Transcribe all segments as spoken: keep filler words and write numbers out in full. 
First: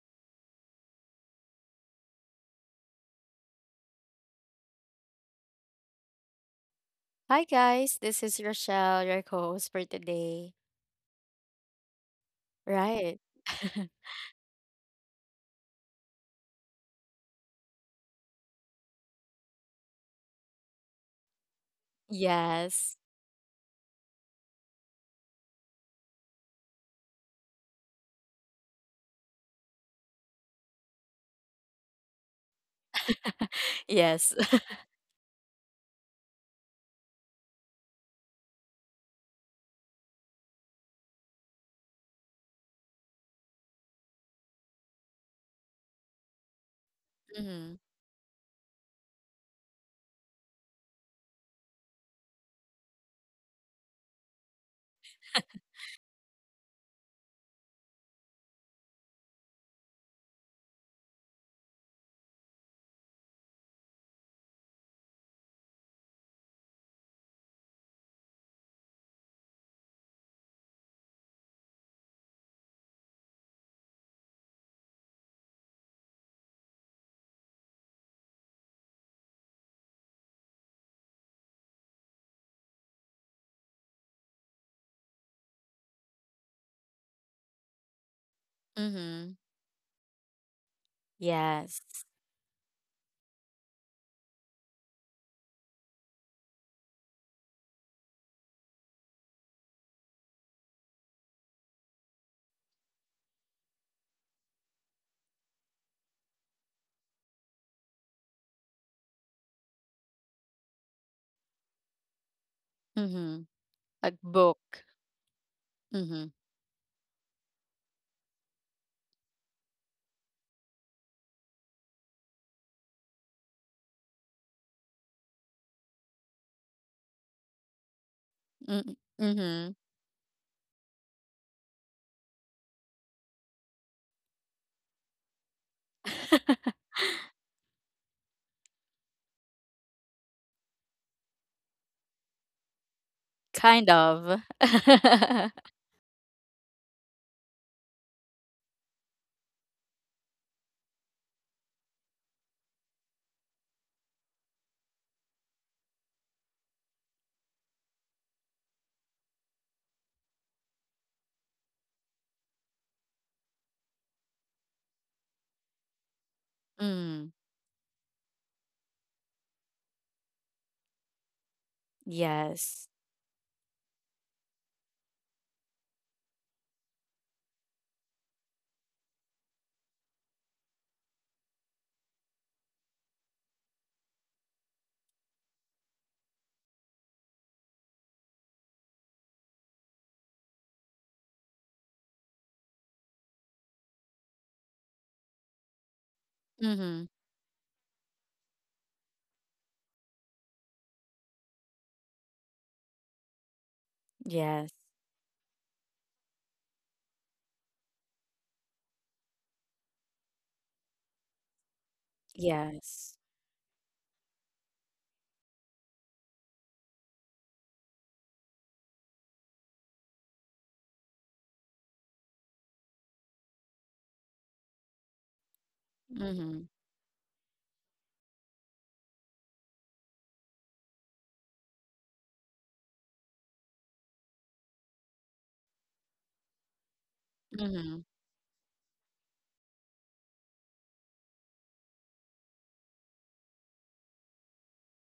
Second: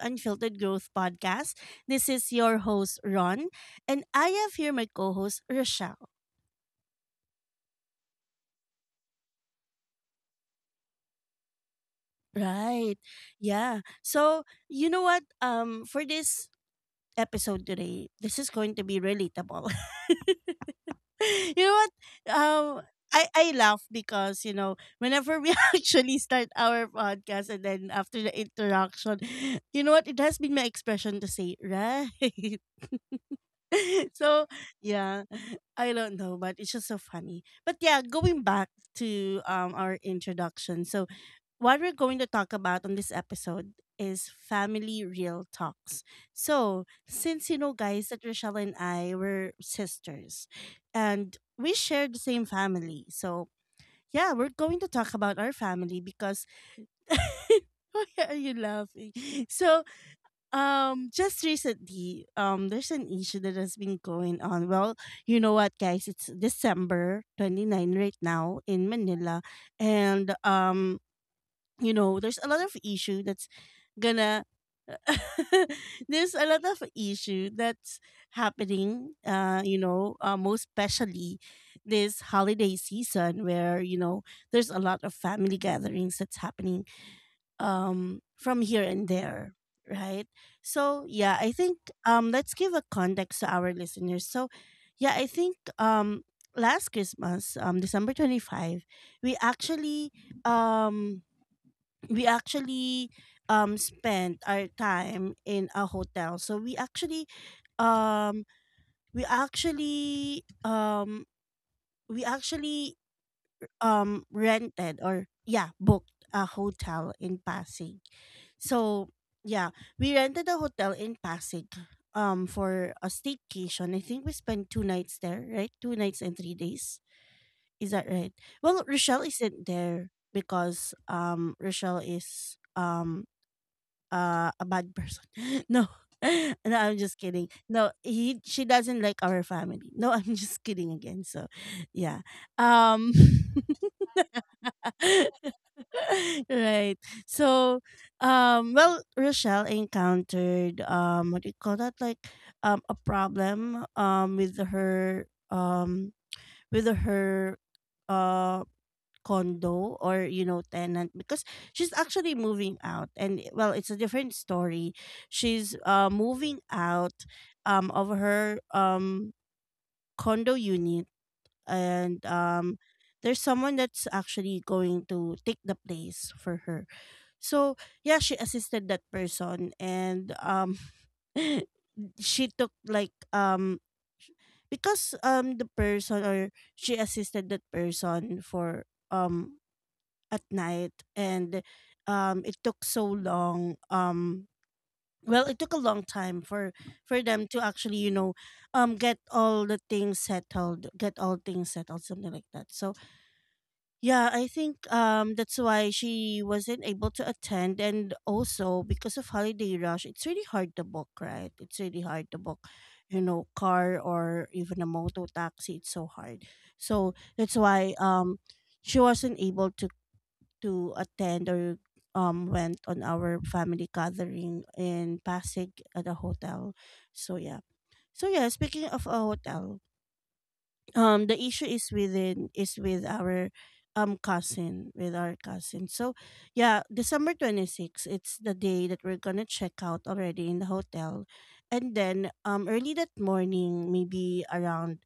Unfiltered Growth Podcast. This is your host, Ron, and I have here my co host, Rochelle. Hi guys, this is Rochelle, your host for today. Right. Right. Yeah. So, you know what? Um, for this episode today, this is going to be relatable. you know what? Um, yes. I, I laugh because, you know, whenever we actually start our podcast and then after the interaction, you know what? It has been my expression to say, right? Yes. so yeah, I don't know, but it's just so funny. But yeah, going back to um our introduction. So what we're going to talk about on this episode is family real talks. So since you know, Mm-hmm. guys, that Rochelle and I were sisters and we shared the same family, so yeah, we're going to talk about our family because why are you laughing? So um, just recently, um, there's an issue that has been going on. Well, you know what, guys? It's December 29 right now in Manila, and um, you know, there's a lot of issue that's gonna. There's a lot of issue that's happening. Uh, you know, uh, most especially this holiday season, where you know there's a lot of family gatherings that's happening um from here and Mm-hmm. there, right? So yeah, I think Yes. um let's give a context to our listeners. So yeah, I think um last Christmas, um December twenty-fifth, we actually um we actually um spent our time in a hotel. So we actually um we actually um we actually Mm-hmm. A um book. rented, or yeah, booked Mm-hmm. a hotel in Pasig. So yeah, we rented a hotel in Pasig um for a staycation. I think we spent two nights there, right? Two nights and three days. Is that right? Well, Rochelle isn't Mm-hmm. there because um Rochelle is um uh, a bad person. No. No, I'm just kidding. No, he she doesn't like our family. No, I'm just kidding again. So, yeah. Um kind of. right. So, um, well, Rochelle encountered um, what do you call that? Like, um, a problem um with her um with her uh condo, or you know, tenant, because she's actually moving out, and well, it's a different story. She's uh moving out Mm. um of her um condo unit, and um Yes. there's someone that's actually going to take the place for her. So yeah, she assisted that person, and um she took like um sh- because um the person, or she assisted that person for um at night, and um it took so long. um well, it took a long time for Mm-hmm. for them to actually, you know, um get all the things settled, get all things settled, something like that. So yeah, I Yes. think um that's why she wasn't able to attend, and also because of holiday rush, it's really hard to book, right? It's really hard to book, Yes. you know, car or even a moto taxi, it's so hard. So that's why um she wasn't able to to attend or um went on our family gathering in Pasig at a Mm-hmm. hotel. So yeah. So yeah, speaking of a hotel, um the issue is within is with our um cousin with our cousin. So yeah, December Mm-hmm. twenty-sixth, it's the day that we're gonna check out already in the hotel. And then um early that morning, maybe around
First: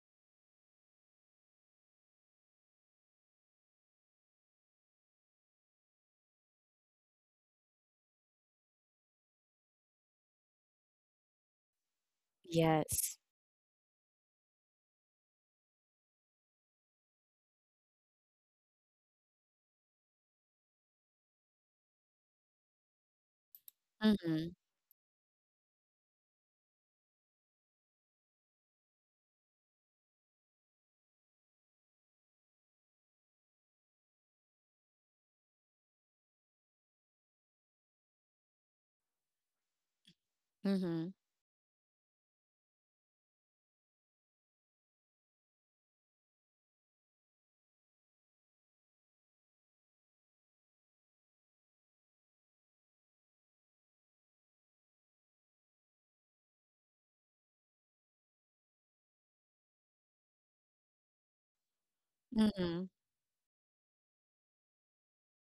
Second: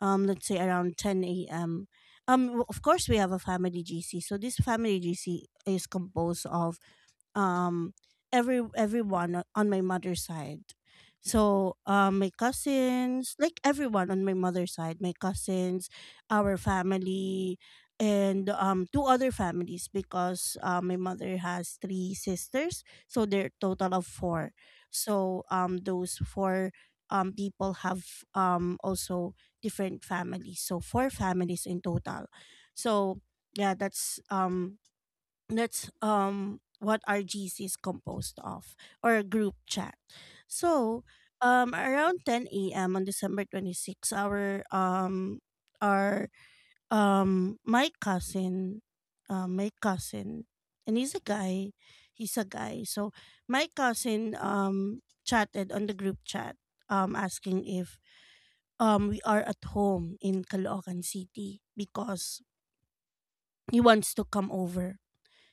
um let's say around ten a.m, um w- of course we have a family GC. So this family GC is composed of um every everyone o- on my mother's side. So um my Yes. cousins, like everyone on my mother's side, my cousins, our family, and um two other families, because uh, my mother has three sisters, so they're total of Mm-hmm. four. So um those four um people have um also different families. So four families in total. So yeah, that's um that's um what our G C is composed of, or group chat. So Mm-hmm. um around ten a m on December twenty-sixth, our um our um my cousin, uh, my cousin and he's a guy, he's a guy so my cousin um chatted on the group chat um asking if um we are at home in Caloocan City because Mm-hmm. he wants to come over,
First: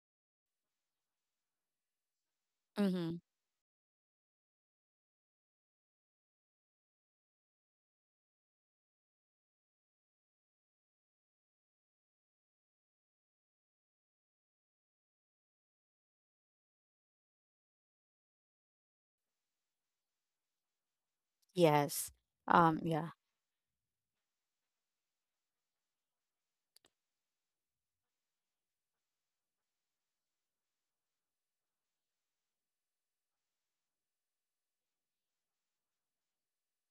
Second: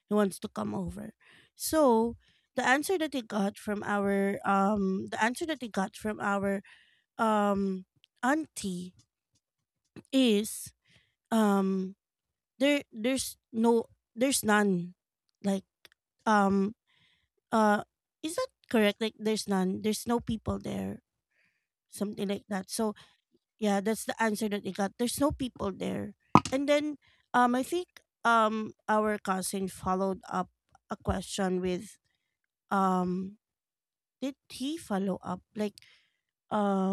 he wants to come over. So the answer that Mm-hmm. he got from our um the answer that he got from our um auntie is um there there's no there's none. Like, um uh is that correct? Like, there's none. There's no people there. Yes. Something like that. Um, So Yeah. yeah, that's the answer that he got. There's no people there. And then um I think um our cousin followed up a question with um did he follow up? Like,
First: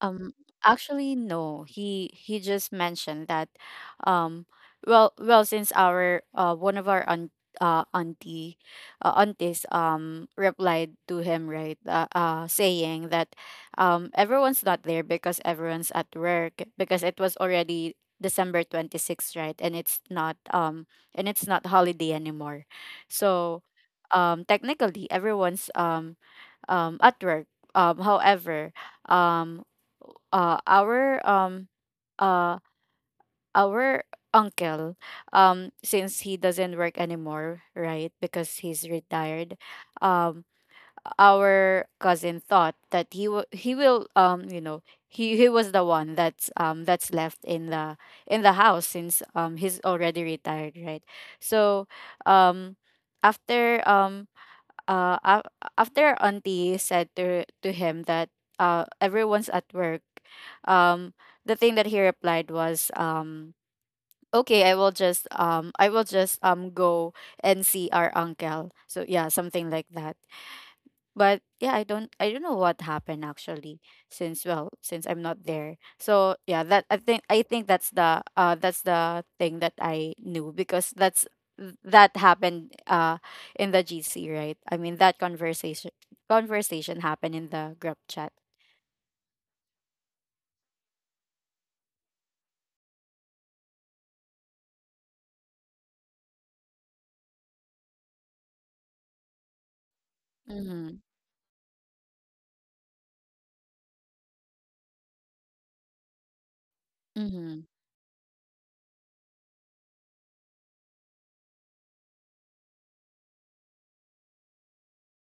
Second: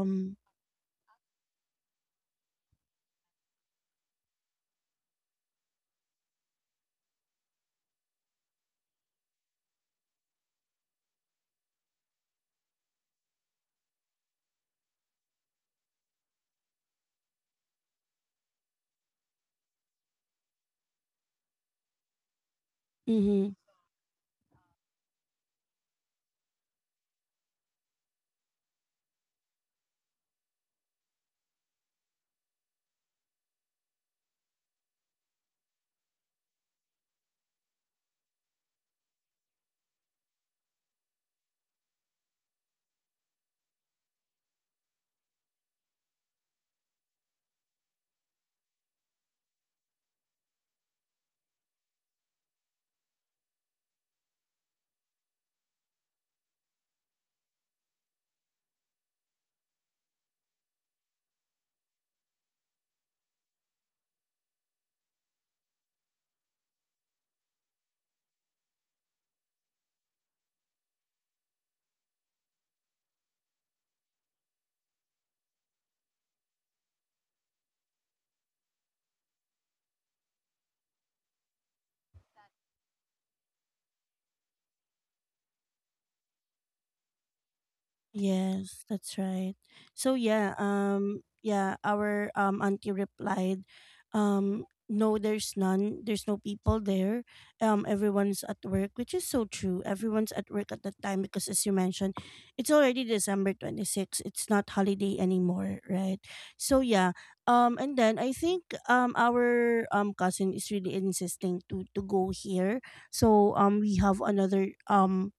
Um, Actually, no. He he just mentioned that, um, well, well, since our uh one of our aunt uh auntie uh, aunties um replied to him, right? Uh, uh saying that um everyone's not there because everyone's at work, because it was already December twenty-sixth, right? And it's not um and it's not holiday anymore. mhm. So um technically, everyone's um um at work. Um however, um uh our um uh our uncle, um since he doesn't work anymore, right? Because he's retired, um our cousin thought that he will he will um you know he he was the one that's um that's left in the in the house, since um he's already retired, right? So um after um uh af- after auntie said to to him that uh everyone's at work. um the thing that he replied was, um okay, i will just um i will just um go and see our uncle, so yeah, something like that. But yeah, I don't I don't know what happened, actually, since, well, since I'm not there. So yeah, that I think I think that's the uh that's the thing that I knew, because that's that happened uh in the G C, right? I mean, that conversation conversation happened in the group chat. Yes, that's right. So yeah, um yeah, our um auntie replied, um no, there's none. There's no people there. Um everyone's at work, which is so true. Everyone's at work at that Mhm. time, because as you mentioned, it's already December twenty-sixth. It's not holiday anymore, right? So yeah, Mhm. um and then I think um our um cousin is really insisting to to go here. So um we have another um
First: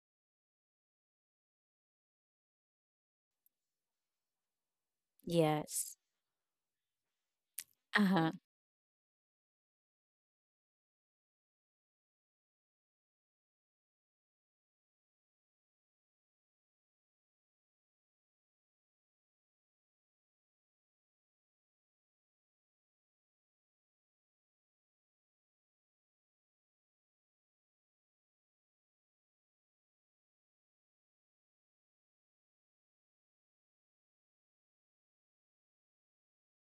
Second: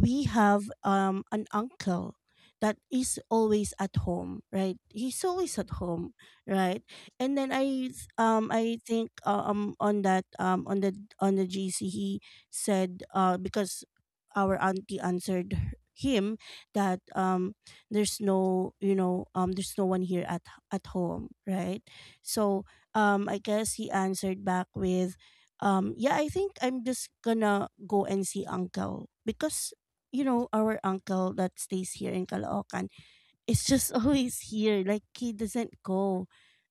we have um an uncle that is always at home, right? He's always at Yes. home, right? And then i s- Uh-huh. um I think, uh, um on that um on the on the GC, he said uh because our auntie answered h- him that um there's no, you know, um there's no one here at at home, right? So um I guess he answered back with um yeah, I think I'm just gonna go and see uncle, because you know, our uncle that stays here in Caloocan is just always here. Like, he doesn't go,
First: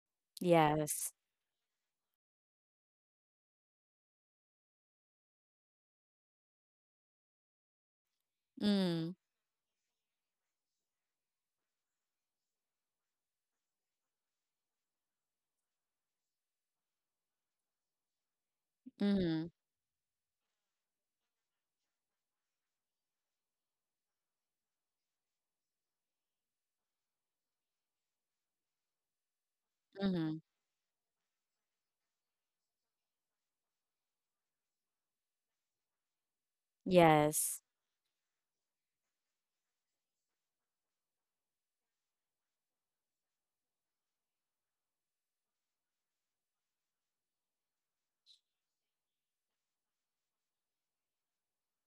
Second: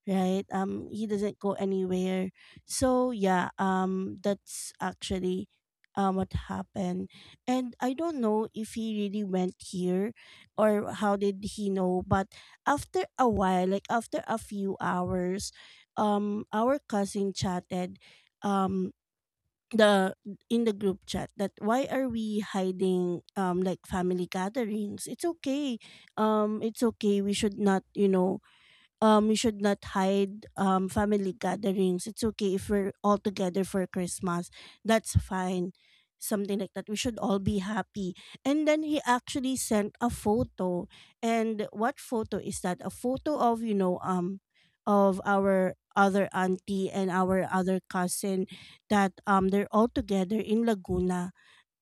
right? Um, he Yes. doesn't go anywhere. So yeah, um, that's actually um what happened. And I don't know if he Mm. really went here or how did he know, but after a while, like after a few hours, um, our cousin chatted um Mhm. the in the group chat that why are we hiding um like family gatherings, it's okay. um it's okay, we should not, you know, um we should not Mhm. hide um family gatherings. It's okay if we're all together for Christmas. That's fine. Something like that. We should all Yes. be happy. And then he actually sent a photo. And what photo is that? A photo of, you know, um of our other auntie and our other cousin, that um they're all together in Laguna,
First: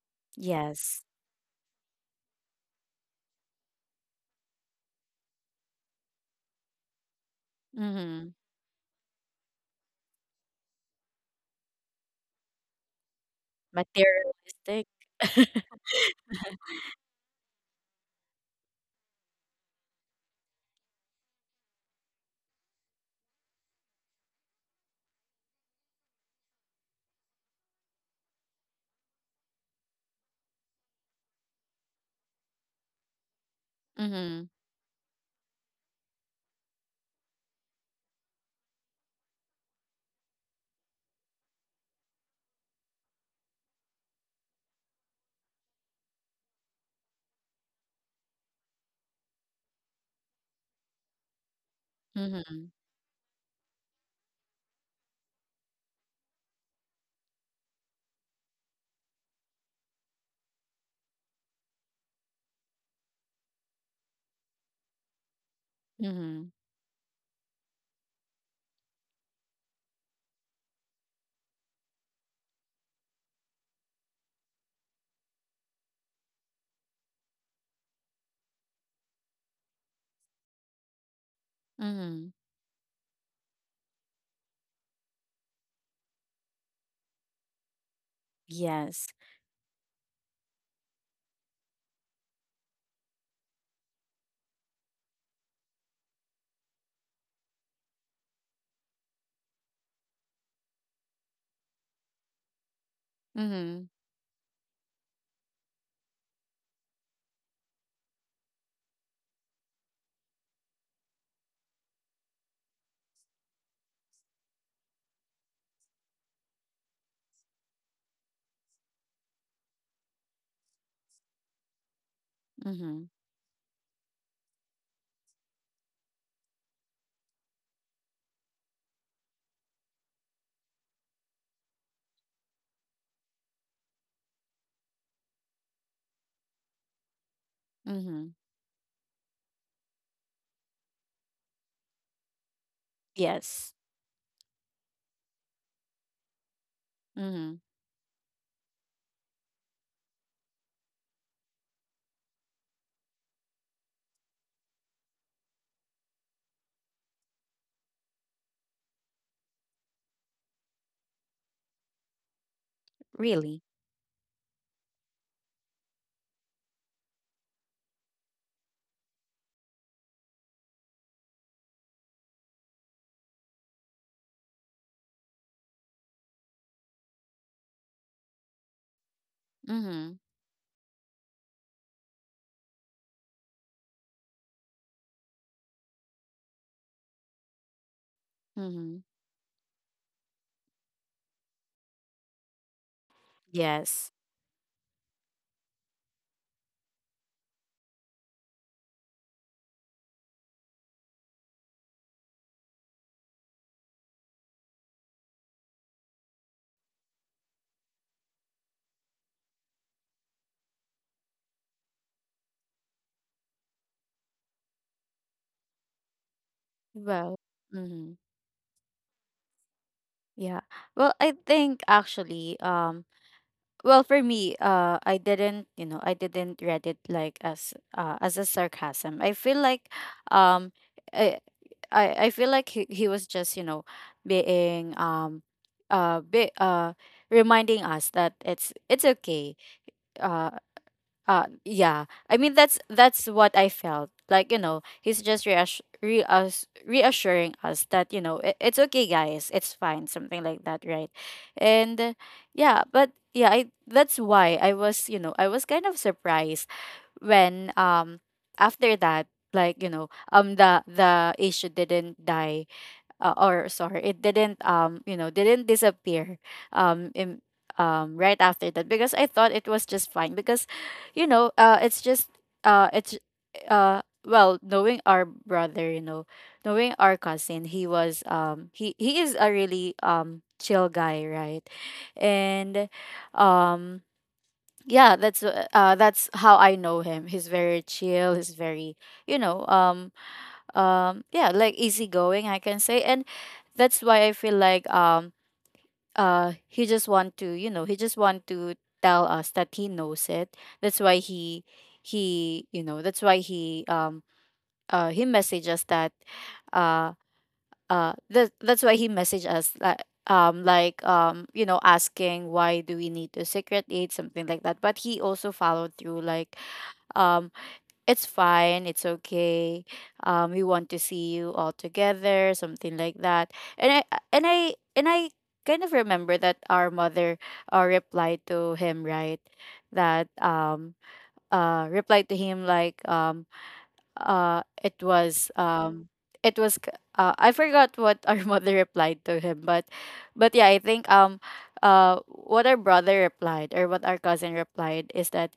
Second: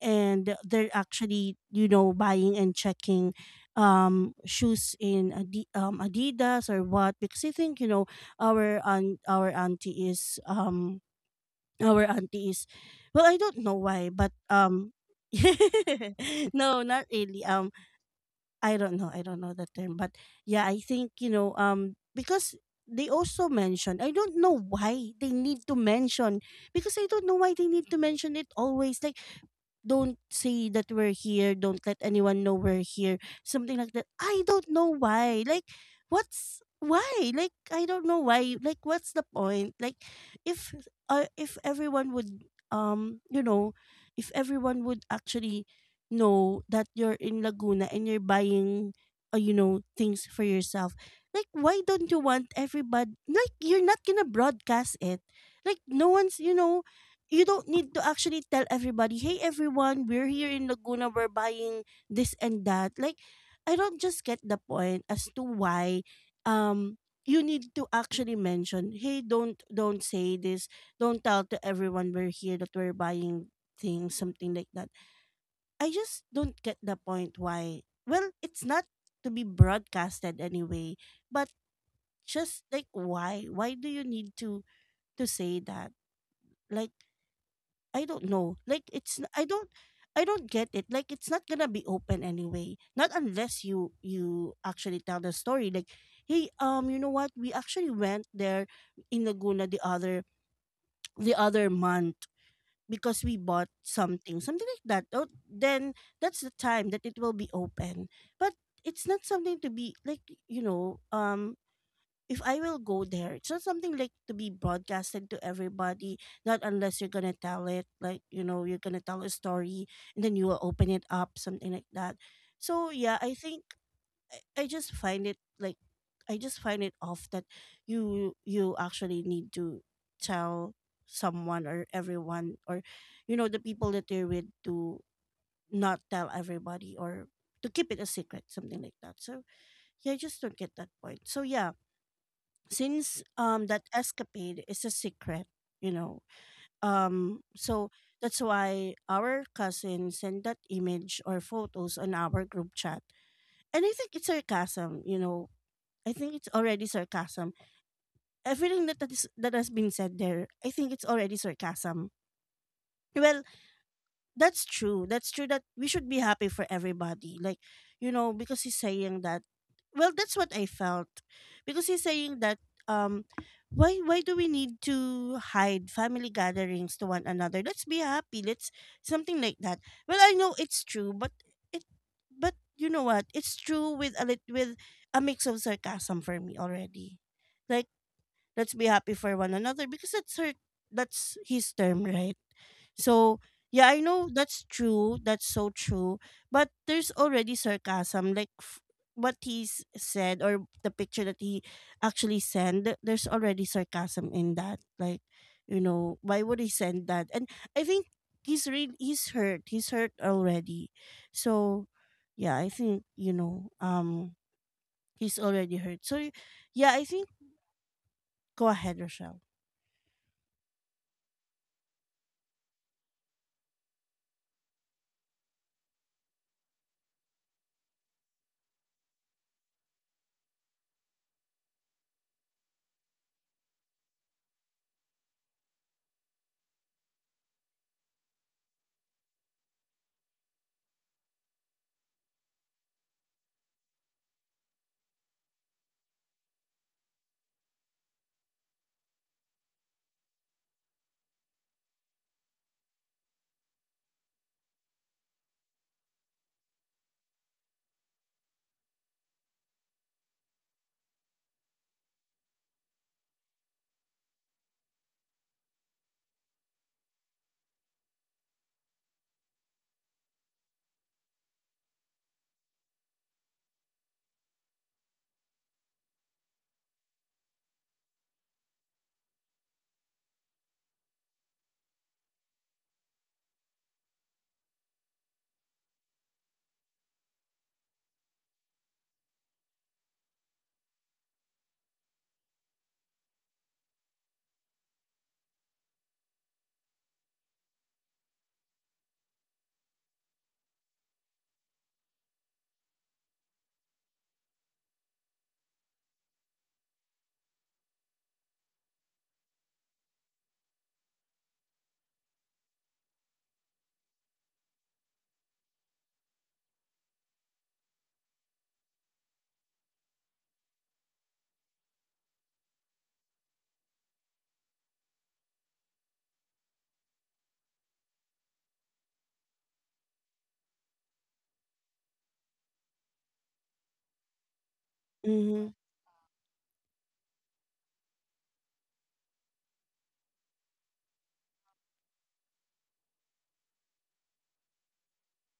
and they're Yes. actually, you know, buying and checking um shoes in Adi- um, Adidas or what, because I think you know Mhm. our aunt, our auntie is um our auntie is well, I don't know why, but Materialistic. um no, not really. um I don't know, I don't know the term, but yeah, I think, you know, um because they also mention, I don't know why they need to mention, because I don't know why they need to mention it always, like, don't say that we're here. Don't let anyone know we're here. Something like that. I Mm-hmm. don't know why. Like, what's why? Like, I don't know why. Like, what's the point? Like, if uh, if everyone would um, you know, if everyone would actually know that you're in Laguna and you're buying, uh, you know, things for yourself. Like, why don't you want Mm-hmm. everybody? Like, you're not gonna broadcast it. Like, no one's, you know, you don't need to actually tell everybody, hey everyone, we're here in Laguna, we're buying this and that. Like, I don't just get the point as to why Mhm. um you need to actually mention, hey, don't don't say this, don't tell to everyone we're here that we're buying things, something like that. I just don't get the point why. Well, it's not to be broadcasted anyway, but Mhm. just like why? Why do you need to to say that? Like, I don't know. Like, Yes. it's n- I don't I don't get it. Like, it's not gonna be open anyway. Not unless you you actually tell the story. Like, hey, um, you know what? We actually went there in Laguna the other the other month, because we bought Mhm. something, something like that. Oh, then that's the time that it will be open. But it's not something to be like, you know, um if I will go there, it's not something like to be broadcasted to everybody, not unless you're gonna tell it, like, you know, you're gonna tell a story and then you will open it up, something like that. So Mhm. yeah, I think I, I just find it like I just find it off that you you actually need to tell someone or everyone, or you know, the people that you're with, to not tell everybody or to keep it a Mhm. secret, something like that. So yeah, I just don't get that point. So yeah, since um Yes. that escapade is a secret, you know um Mhm. so that's why our cousin sent that image or photos on our group chat. And I think it's sarcasm, you know I think it's already sarcasm. Everything that that, is, that has been said there, I think it's already sarcasm. well Really. That's true. That's true that we should be happy for everybody. Like, you know, because he's saying that, well, that's what I felt. Because he's saying that, um why why do we need to hide family gatherings to one another? Let's be happy. Let's, something like that. Mhm. Well, I know it's true, but it but you know what? It's true with a lit- with a mix of sarcasm for me already. Like, let's be Mhm. happy for one another because that's her that's his term, right? So yeah, I Yes. know that's true. That's so true. But there's already sarcasm, like f- what he s- said or the picture that he actually sent. th- There's already sarcasm in that. Like, you know, why would he send that? And I think he's really he's hurt. He's hurt already. So yeah, I think, you know um he's already hurt. So yeah, I think, Well. Mhm. go ahead, Rochelle. Yeah. Well, I think actually, um well, for me, uh I didn't, you know, I didn't read it like as uh as a sarcasm. I feel like um I I, I feel like he, he was just, you know, being um uh be, uh reminding us that it's it's okay. Uh. Uh, yeah. I mean, that's that's what I felt. Like, you know, he's just reassur- reass- reassuring us that, you know, it- it's okay, guys. It's fine, something like that, right? And uh, yeah, but yeah, I that's why I was, you know, I was kind of surprised when, um after that. Like, you know, um the the issue didn't die. Uh, or sorry, it didn't, um you know didn't disappear um in, um right after that, because I thought it was just fine, because, you know, uh it's just uh it's uh well, knowing our brother you know knowing our cousin. He was, um he he is a really um chill guy, right? And um yeah, that's uh uh, that's how I know him. He's very chill. He's very, you know, um um yeah, like easygoing, I can say. And that's why I feel like, um uh he just want to you know he just want to tell us that he knows it. That's why he, he you know that's why he um uh he messaged us that, uh uh that, that's why he messaged us, like, um like, um you know asking why do we need to secret aid, something like that. But he also followed through, like, um it's fine, it's okay. Um, we want to see you all together, something like that. And I uh, and I and I kind of remember that our mother uh, replied to him, right? That um uh replied to him, like, um uh it was Mm-hmm. um it was k- uh, I forgot what our mother replied to him. but but yeah, I think, um uh what our brother replied, or what our cousin replied, is that,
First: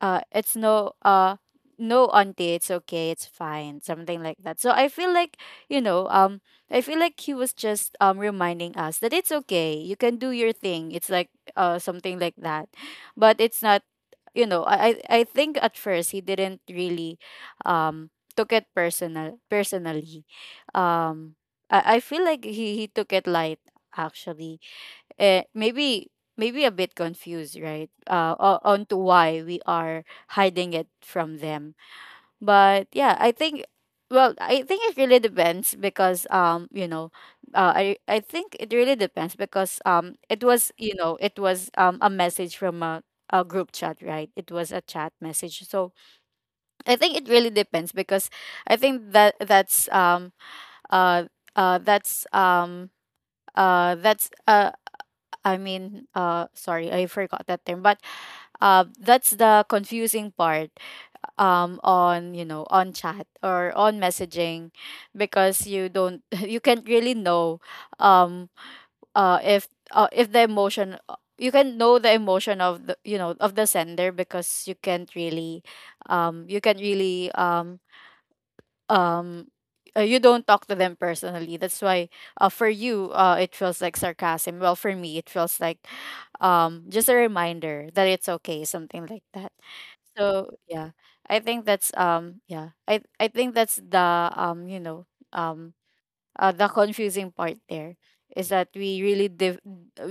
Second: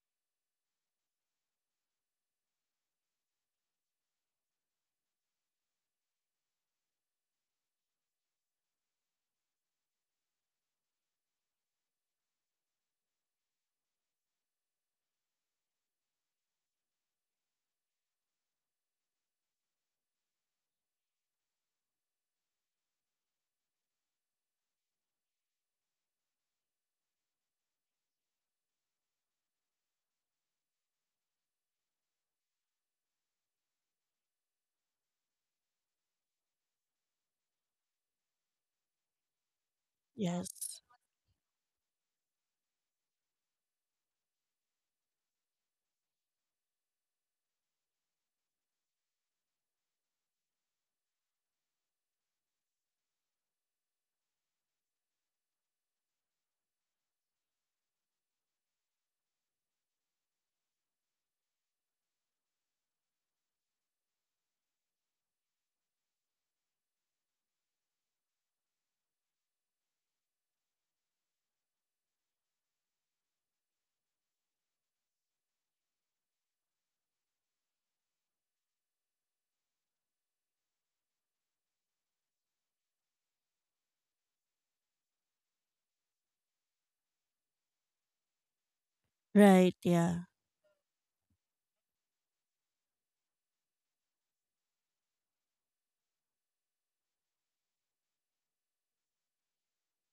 uh it's no, uh no auntie, it's okay, it's fine, something like that. So I feel like you know um I feel like he was just um reminding us that it's okay, you can do your thing. It's like, uh something like that. But it's not, you know, i i I think at first he didn't really, um took it personal personally. um i, I feel like he he took it light, actually. eh, maybe maybe a bit confused, right? Uh, o- on to why we are hiding it from them. But yeah, I think, well, I think it really depends because, um, you know, uh, I I think it really depends because, um, it was Yes. you know it was um a message from a a group chat, right? It was a chat message. So I think it really depends because I think that, that's um uh uh that's um uh that's a, I mean, uh, sorry, I forgot that term, but uh, that's the confusing part, um, on you know on chat or on messaging, because you don't you can't really know, um, uh, if uh, if the emotion, you can know the emotion of the you know of the sender, because you can't really um, you can't really um, um uh, you don't talk to them personally, that's why, uh, for you, uh, it feels like sarcasm. Well, for me it feels like um just a reminder that it's okay, something like that. Right. Yeah. So yeah, I think that's, um yeah, i I think that's the, um you know um uh, the confusing part there is that we really div-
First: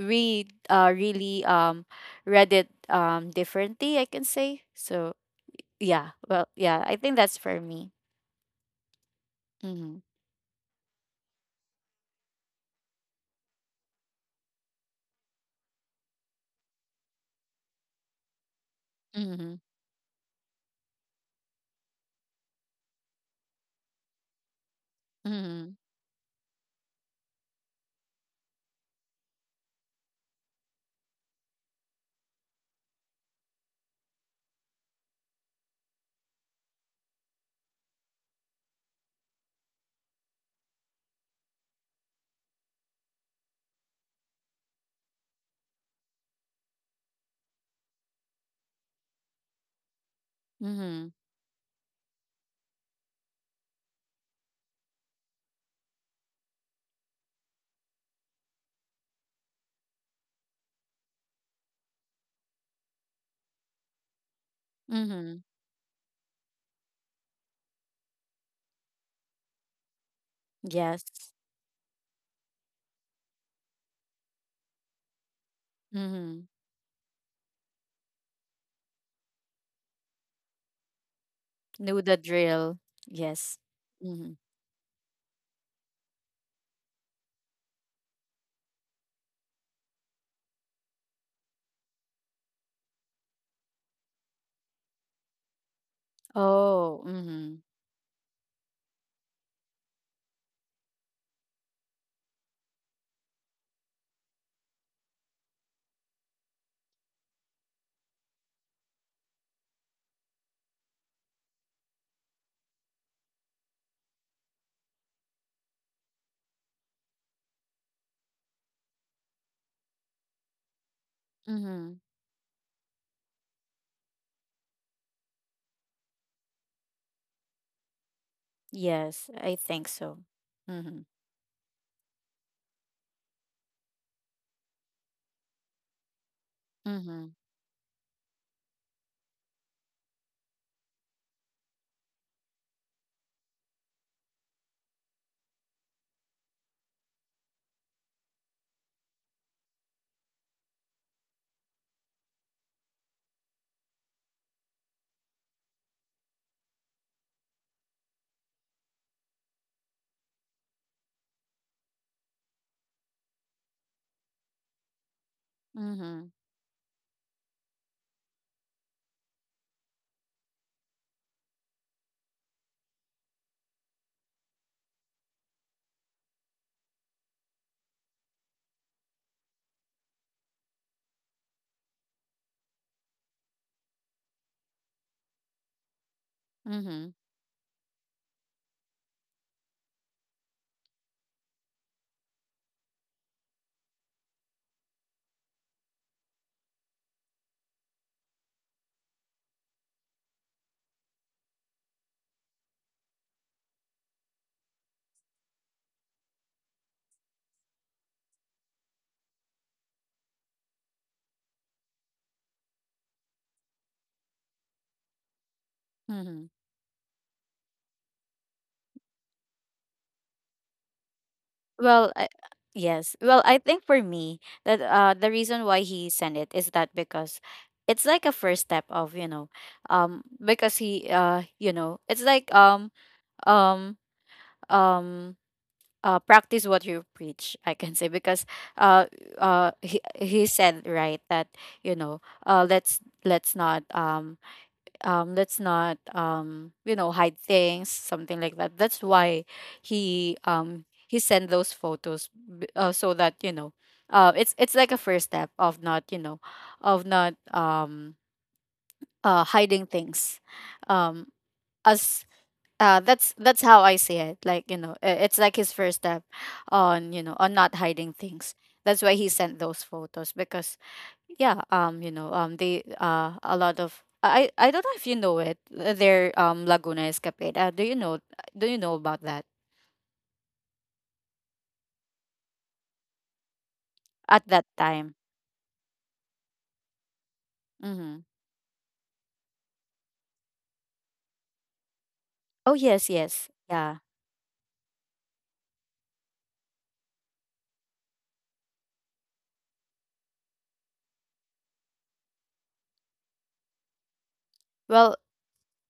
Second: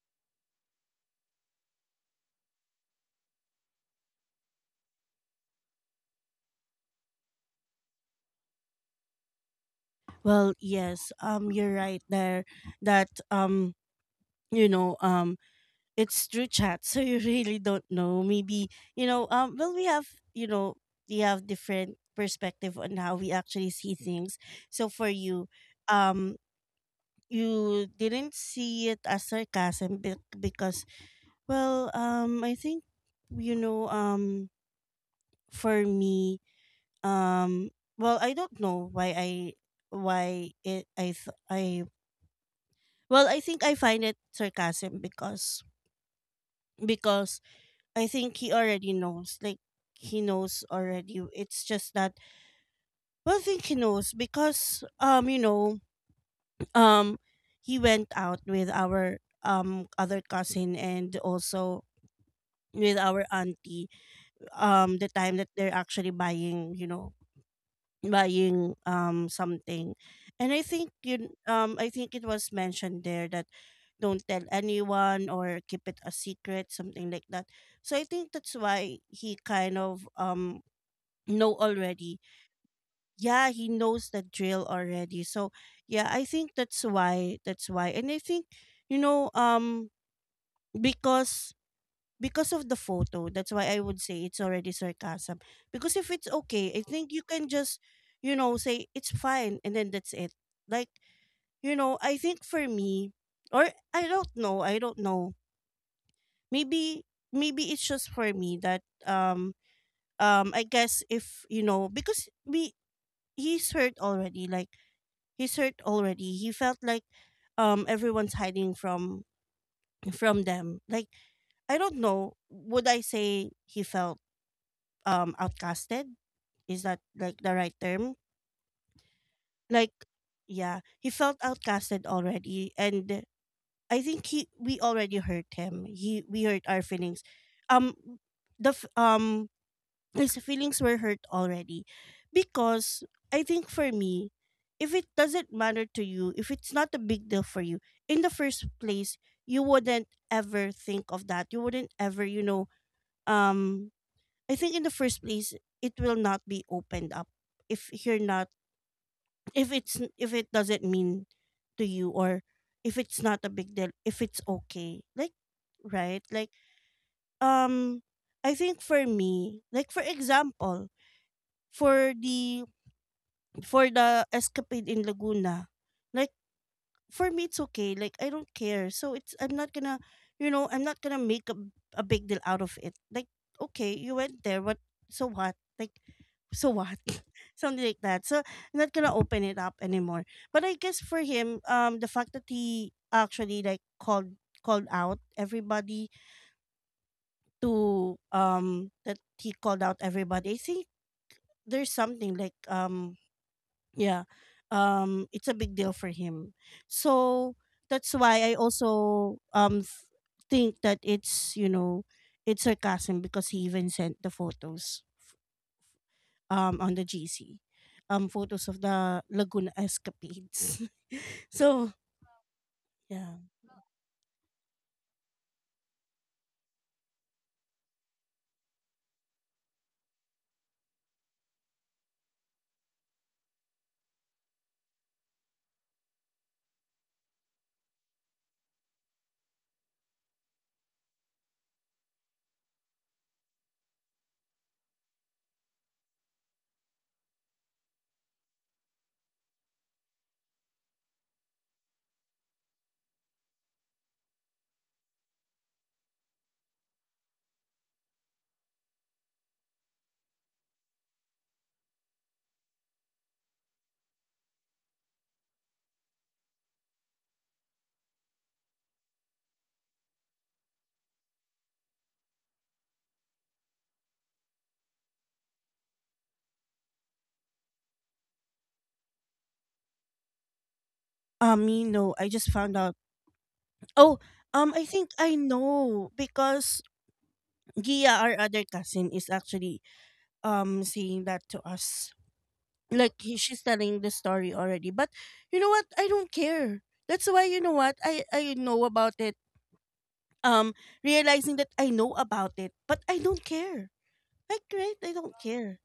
we uh really um read it, um differently, I can say. So yeah, well, yeah, I think that's for me. Mm-hmm. Well, yes, um, you're right there that, um, you know, um, it's through chat, so you really don't know. Maybe, you know, Mm-hmm. um, well, we have, you know, we have different perspective on how we actually see things. So for you, Mhm. um, you didn't see it as sarcasm be- because, well, um, I think, you know, um, for me, um, well, I don't know why I why it I th- I Well, I think I find it sarcasm because because I think he already knows. Like, he knows Mhm. already. It's just that, well, I think he knows because um you know um he went out with our um other cousin and also with our auntie um the time Mhm. that they're actually buying, you know buying um something. And i think Yes. you um I think it was mentioned there that don't tell anyone or keep it a Mhm. secret, something like that. So I think that's why he kind of um know Know the already. drill. Yeah, Yes. he knows the Mhm. drill already. So yeah, I think that's why, that's why and I think, you know um because because of the photo. That's why I would say it's already sarcasm. Because if it's okay, I Oh. think you can Mhm. just, you know, say it's fine and then that's it. Like, you know, I think for me, or, I don't know, I don't know. Maybe, maybe it's just for me that, um um I guess, if you know because we he's hurt already. Like, he's hurt already. He felt like um everyone's hiding from from them. Like, I Mhm. don't know, would I say he felt um outcasted? Is that like the right term? Yes, I think Like, so. yeah, Mhm. he felt outcasted already. And I think he we already hurt him, he we hurt our feelings. Mhm. um the f- um his feelings were hurt already because, I think for me, if it doesn't matter to you, if it's not a big deal for you in the first place, you wouldn't ever think of that. You wouldn't ever, you know, um I think in the first place, it will not be opened up if you're not, if it's n- if it doesn't mean to you, or if it's not a big deal, if it's okay. Like, right, Mhm. like, um I think for me, like, for example, for the for the escapade in Laguna. Like, for me it's okay, like I don't care, so it's, I'm not gonna, you know, I'm not gonna make a, a big deal out of it. Like, okay, you went there, what? So what? Like, so what? Mhm. Something like that. So I'm not gonna open it up anymore. But I guess for him, um the fact that he actually like called, called out everybody to um that he called out everybody, I think there's something like um yeah, um it's a big deal for him. So that's why I also um f- think that it's, you know, it's sarcasm because he even sent the photos Mhm. um on the gc, um photos of the Laguna escapades. So Well, I, yes. yeah, Well, I think for me that uh the reason why he sent it is that, because it's like a first step of, you know, um because he, uh you know, it's like, um um um uh, practice what you preach, I can say. Because uh, uh, he, he said, right, that, you know, uh, let's let's not um, um, let's not um, you know hide things, something like that. That's why he, um, he sent those photos, b- uh, so that, you know, uh, it's it's like a first step of not, you know of not um, uh, hiding things, um, as, uh that's that's how I see it. Like, you know, i- it's like his first step on, you know, on not hiding things. That's why he sent those photos, because, yeah, um you know um they, uh a lot of, i i I don't know if you know it, uh, their um Laguna escapade. Uh, do you know do you know about that um you know, I just found out. Oh, at that um I think time? I know because Gia, Mm-hmm. our other cousin, is actually um saying that to us. Oh, yes, Like he, yes, she's yeah. telling the story already, but you know what, I don't care. That's why, you know what, i i know about it. um Realizing that I know about it, but I don't care. Like, right, Well, I don't care.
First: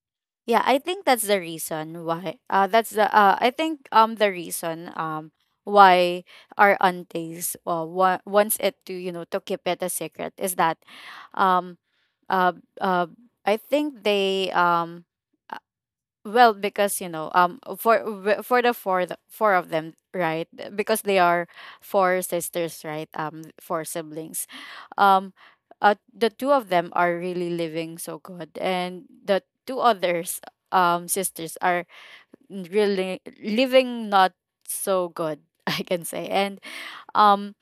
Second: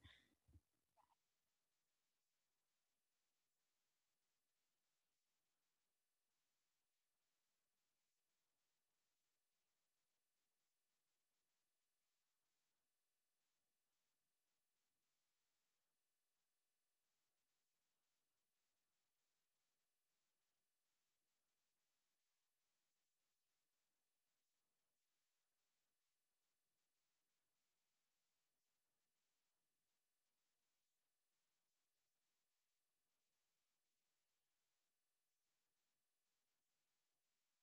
yeah, I think that's the reason why. Uh, that's the. Uh, I think um the reason, um why our aunties, uh wa- wants it to, you know, to keep it a secret is that, um uh uh I think they, um. Well, because, you know, um, for w- for the four th- four of them, right? Because they are four sisters, right? Um, four siblings. Um, uh, the two of them are really living so good, and the two others, um, sisters are, n- really living not so good, I can say. And um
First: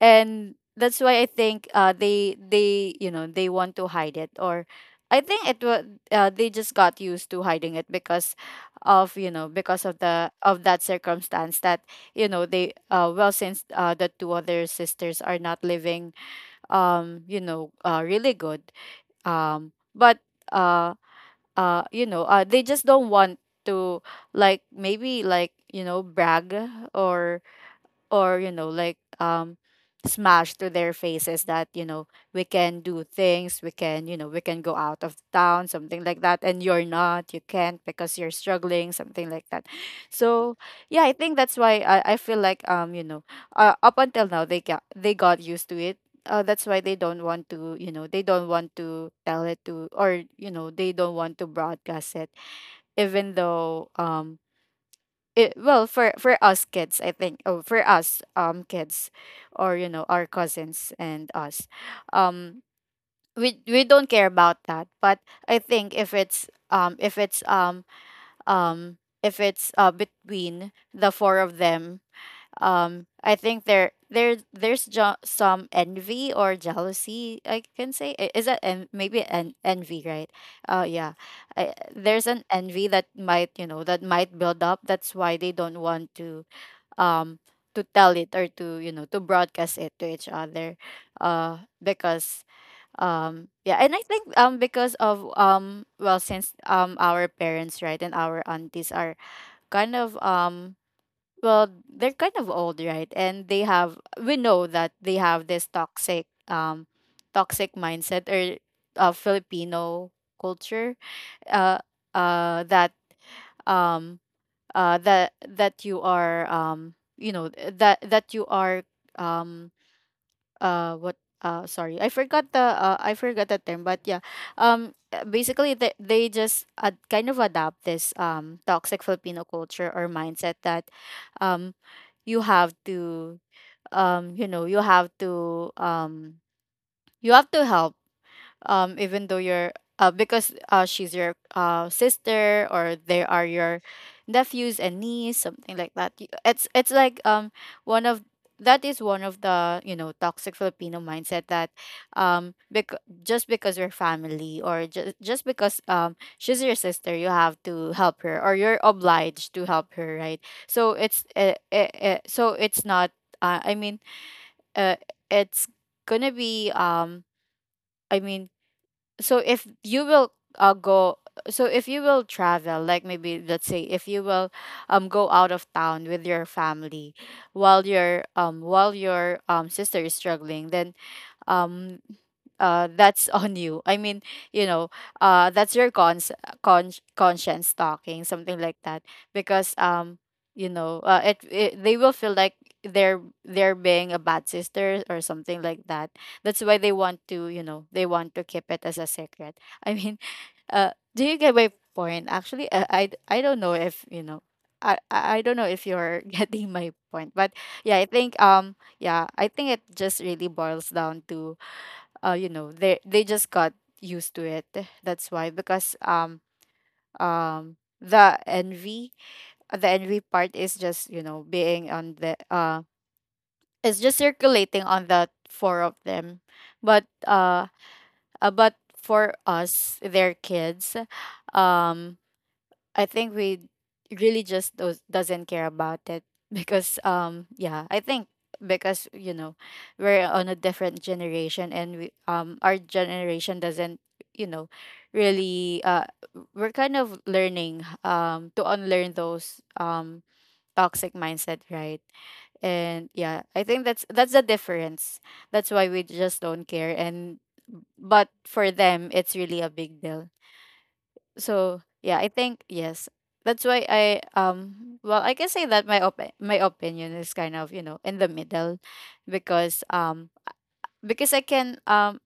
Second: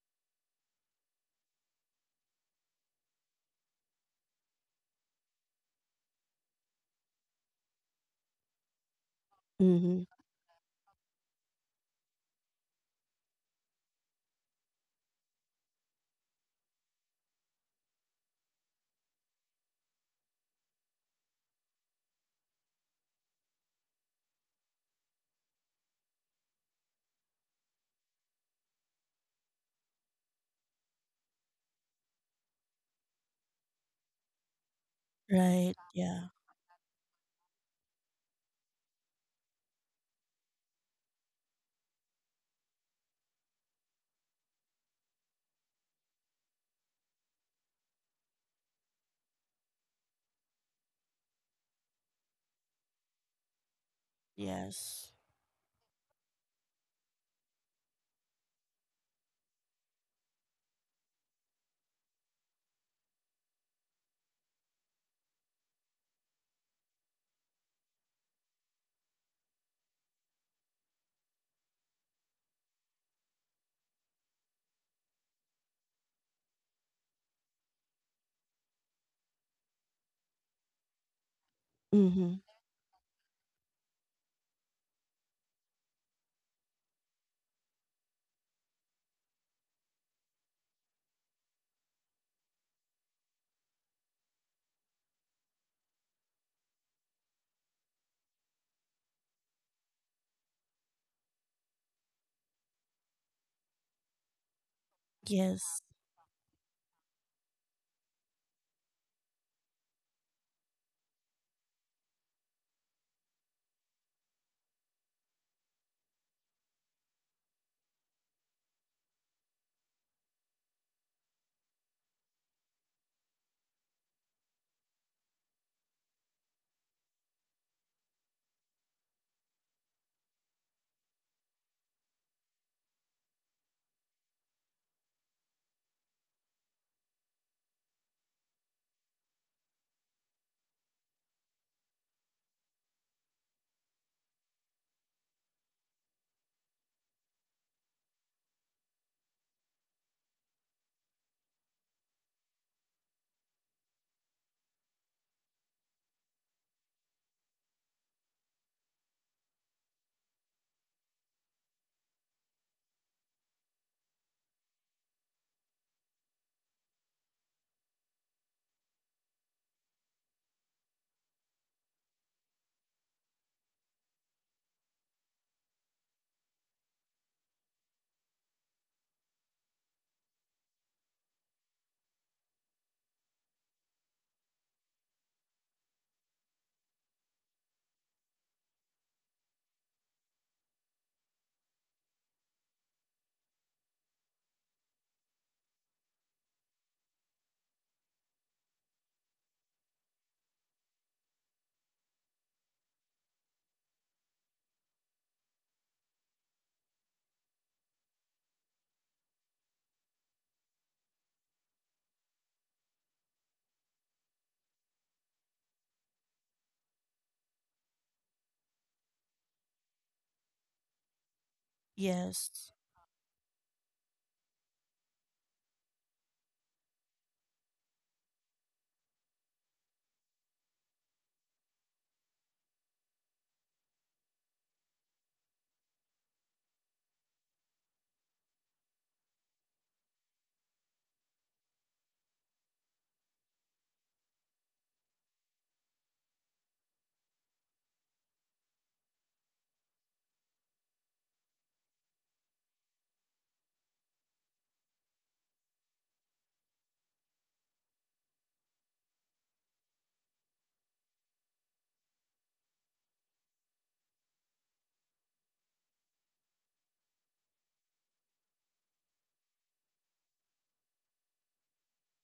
and that's why I think, uh they they you know they want to hide it. Or I think it was, uh, they just got used to hiding it, because of, you know, because of Mm-hmm. the of that circumstance, that, you know, they, uh well, since, uh the two other sisters are not living, um you know uh really good, um but, uh uh you know uh they just don't want to, like, maybe, like, you know, brag, or or, you know, like, um smash to their faces, that, you know, we can do things, we can, you know we can go out of town, Right, something like yeah. that, and you're not, you can't, because you're struggling, something like that. So yeah, I think that's why, i, I feel like, um you know, uh, up until now, they got they got used to it. Uh, that's why they don't want to you know they don't want to tell it to, or, you know, they don't want to broadcast it, even though, um Yes. it, well, for for us kids, I think. Oh, for us, um kids, or, you know, our cousins and us, um we we don't care about that. But I think if it's um if it's um um if it's uh between the four of them, um I think there there there's jo- some envy or jealousy, I can say. I- is that en- maybe an envy, right? Uh yeah, I, there's Mm-hmm. an envy that might, you know that might build up, that's why they don't want to, um to tell it, or to, you know, to broadcast it to each other, uh because, um yeah. And I think, um because of, um well, since, um our parents, right, and our aunties are kind of, um well they're kind of old, right? And they have, we know that they have this Yes, toxic um toxic mindset or uh, Filipino culture uh uh that um uh, that that you are um you know th- that that you are um uh what uh sorry, I forgot the uh, I forgot the term, but yeah. Um uh, basically, they, they just ad- kind of adapt this um toxic Filipino culture or mindset that um you have to um you know you have to um you have to help, um even though you're uh because uh she's your uh sister or they are your nephews and niece, something like that. Y- it's it's like um one of, that is one of the, you know, toxic Filipino mindset that um bec- just because you're family or just just because um she's your sister, you have to help her or you're obliged to help her, right? So it's uh, uh, uh, so it's not, uh, i mean uh, it's gonna be um I mean so if you will uh, go so if you will travel, like maybe let's say if you will um go out of town with your family while your um while your um sister is struggling, then um uh that's on you, I mean, you know, uh that's your cons con- conscience talking, something like that. Because um you know, uh, it, it they will feel like they're they're being a bad sister or something like that. That's why they want to, you know, they want to keep it as a secret. I mean, uh do you get my point? Actually, i i, I don't know if you know, I, I I don't know if you're getting my point, but yeah, I think um yeah, I think it just really boils down to uh you know, they they just got used to it. That's why, because um um the envy, the envy part is just, you know, being on the yes, uh it's just circulating on the four of them, but uh uh, but for us, their kids, um I think we really just does, doesn't care about it because um yeah, I think, because you know, we're on a different generation, and we um our generation doesn't, you know, really uh we're kind of learning um to unlearn those um toxic mindset, right? And yeah, I think that's that's the difference. That's why we just don't care. And but for them, it's really a big deal. So yeah, I think yes. That's why I um well, I can say that my op my opinion is kind of, you know, in the middle, because um because I can um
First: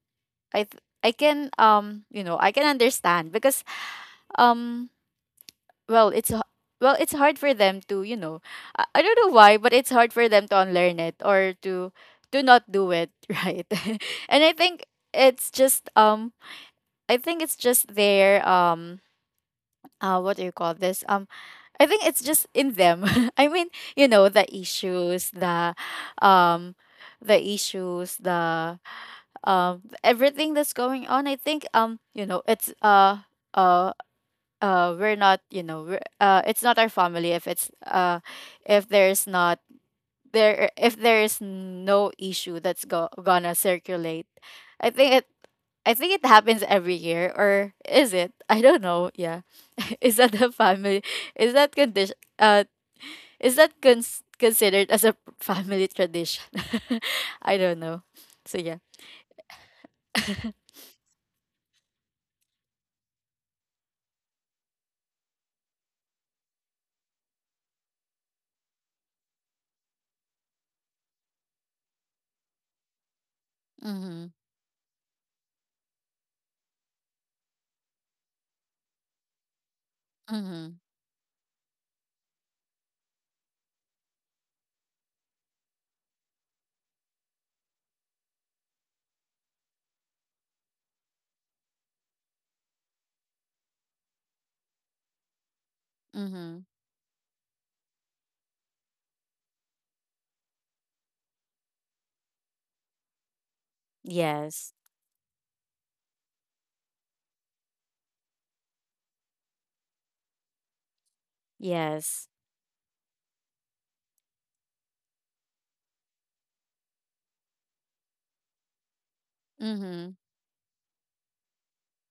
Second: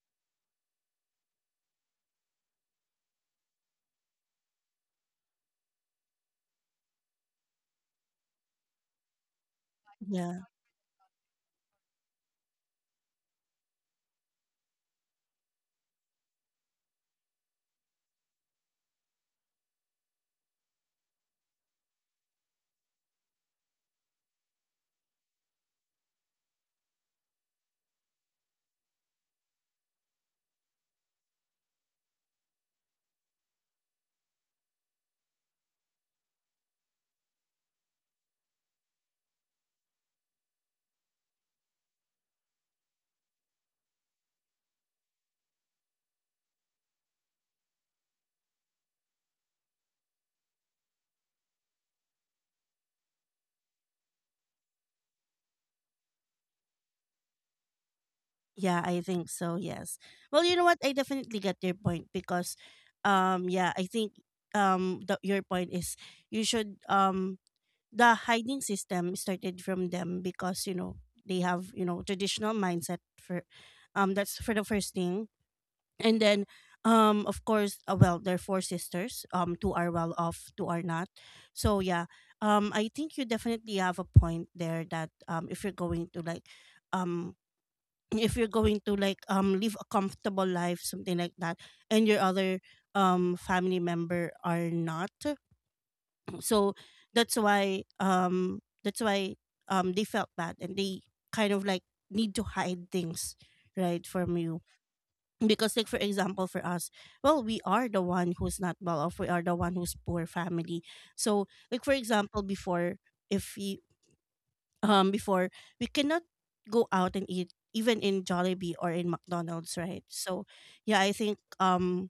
I th- I can um you know, I can understand because um well it's h- well, it's hard for them to, you know, I, I don't know why, but it's hard for yeah. them to unlearn it or to to not do it right, and I think it's just um I think it's just their um uh what do you call this? Um, I think it's just in them. I mean, you know, the issues, the um the issues, the um everything that's going on. I think um, you know, it's uh uh uh we're not, you know, we're, uh it's not our family if it's uh if there's not there, if there is no issue that's go- gonna circulate. I think it I think it happens every year or is it? I don't know. Yeah. Is that the family? Is that condition uh is that cons- considered as a family tradition? I don't know. So yeah. Yeah, I think so, yes. Well, you know what, I definitely get your point because, um yeah, I think um the, your point is, you should, um the hiding system started from them because, you know, they have, you know, traditional mindset for, um Mhm. that's for the first thing. And then, um of course, uh, well, there are four sisters, um two are well off, two Mhm. are not. So yeah, um I think you definitely have a point there that, um if you're going to like, um if you're going to like um live a comfortable life, something like that, and your other um family member are not. Mhm. So that's why, um that's why um they felt bad and they kind of like need to hide things, right, from you, Yes. because, like for example, for us, well, we are the one who's not well off, we are the one who's poor family. So like, for Yes. example, before, if we, um before we cannot go out and eat, even in Jollibee or in McDonald's, right? Mhm. So yeah, I think, um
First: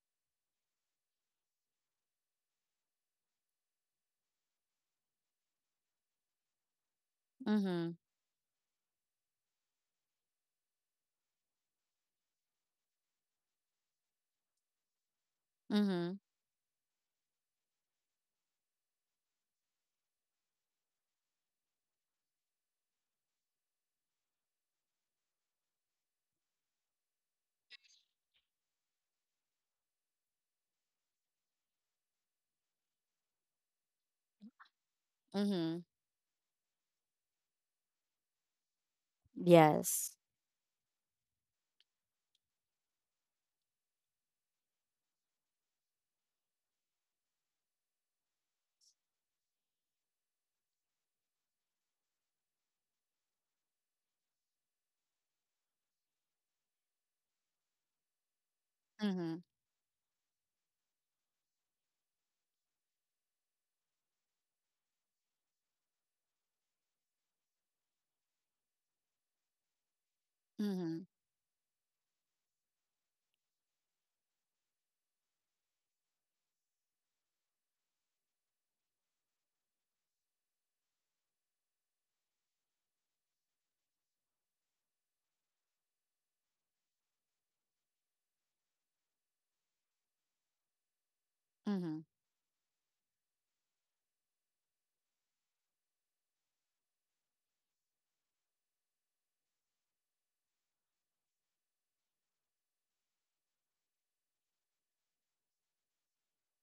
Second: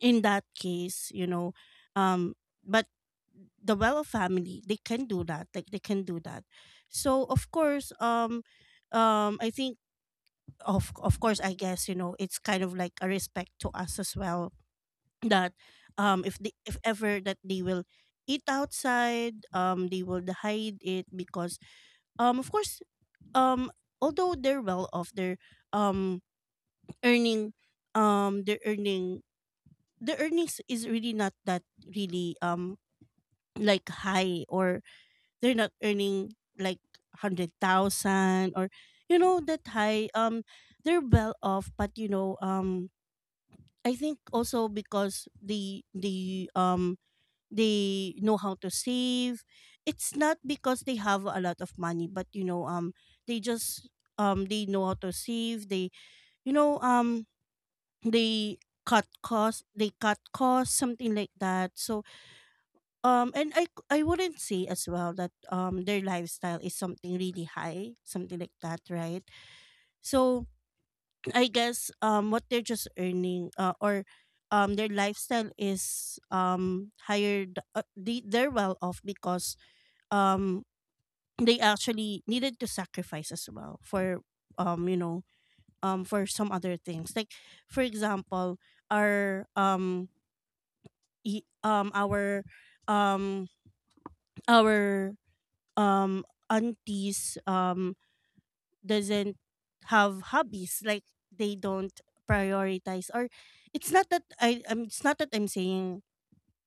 in that case you know um but the well off family they can do that, like they can do that. So of course, Mhm. um um I think, of of course, I guess, you know, it's kind of like a respect to us as well that, Mhm. um if they, if ever that they will eat outside, um they will hide it because, um of course, um although they're well off, they're um earning, um they're earning the earnings is really not that really um like high, or they're Mhm. not earning like one hundred thousand or, you know, that Yes. high. Um they're well off, but, you know, um I think also because the the um they know how to save. It's not because they have a lot of money, but, you know, um they just, um they know how to save, they, you know, um they cut Mhm. costs, they cut costs something like that. So, um, and I c- I wouldn't say as well that um their lifestyle is something really high, something like that, right? So Mhm. I guess um what they're just earning, uh, or um their lifestyle is, um higher th- uh, they, they're well off because um they actually needed to sacrifice as well for, um you know um for some other things, like for example, our um e- um Mhm. our um our um aunties um doesn't have hobbies. Like, they don't prioritize, or it's not that I um, it's not that I'm saying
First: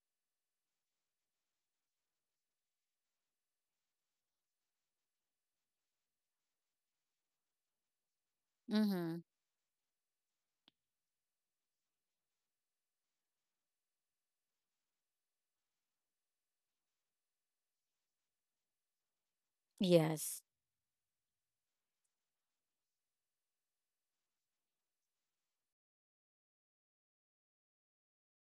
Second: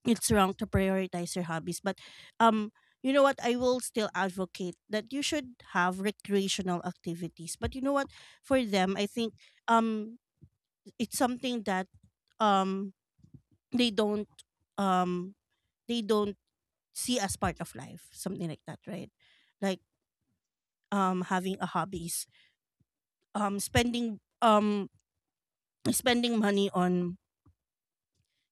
it's wrong to prioritize your hobbies, but um you know what, I will still advocate that you should have recreational activities. But you know what, for them I Mhm. think um it's something that um they don't, um they don't see as part of life, something like that, right? Like Yes. um having a hobby, um spending um spending money on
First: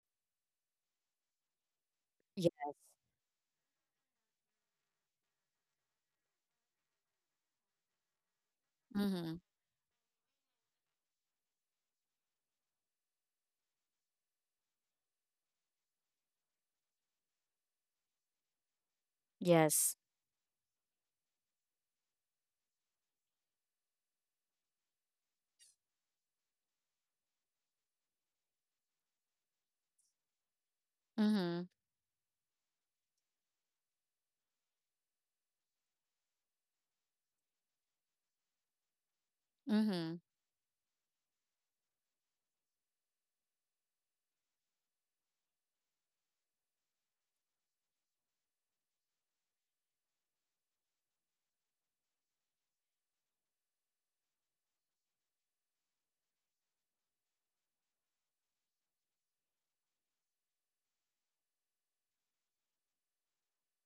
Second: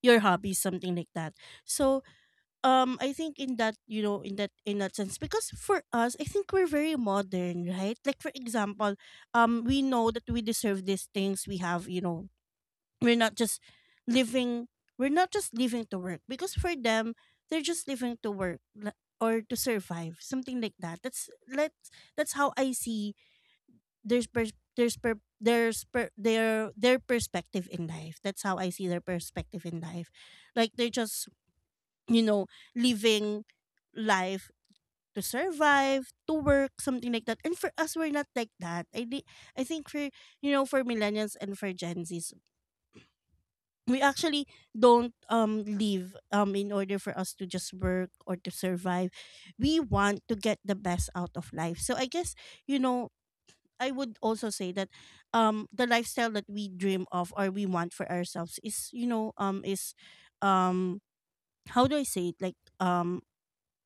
your hobbies, something like that. So Yeah. um I think in that, you know, in that, in that sense, because for us I think we're very modern, right? Like for example, Mhm. um we know that we deserve these things, we have, you know, we're not just living, we're not just living to work, because for them they're just living to work, li- or to Yes. survive, something like that. That's let that's how I see. There's pers- there's per- there's per- their their perspective in life. That's how I see their perspective in life. Like, they're just, Mhm. you know, living life to survive, to work, something like that. And for us, we're not like that. I di- I think for, Mhm. you know, for millennials and for Gen Zs, we actually don't um live um in order for us to just work or to survive. We want to get the best out of life. So I guess, you know, I would also say that um the lifestyle that we dream of or we want for ourselves is, you know, um is um how do I say it, like um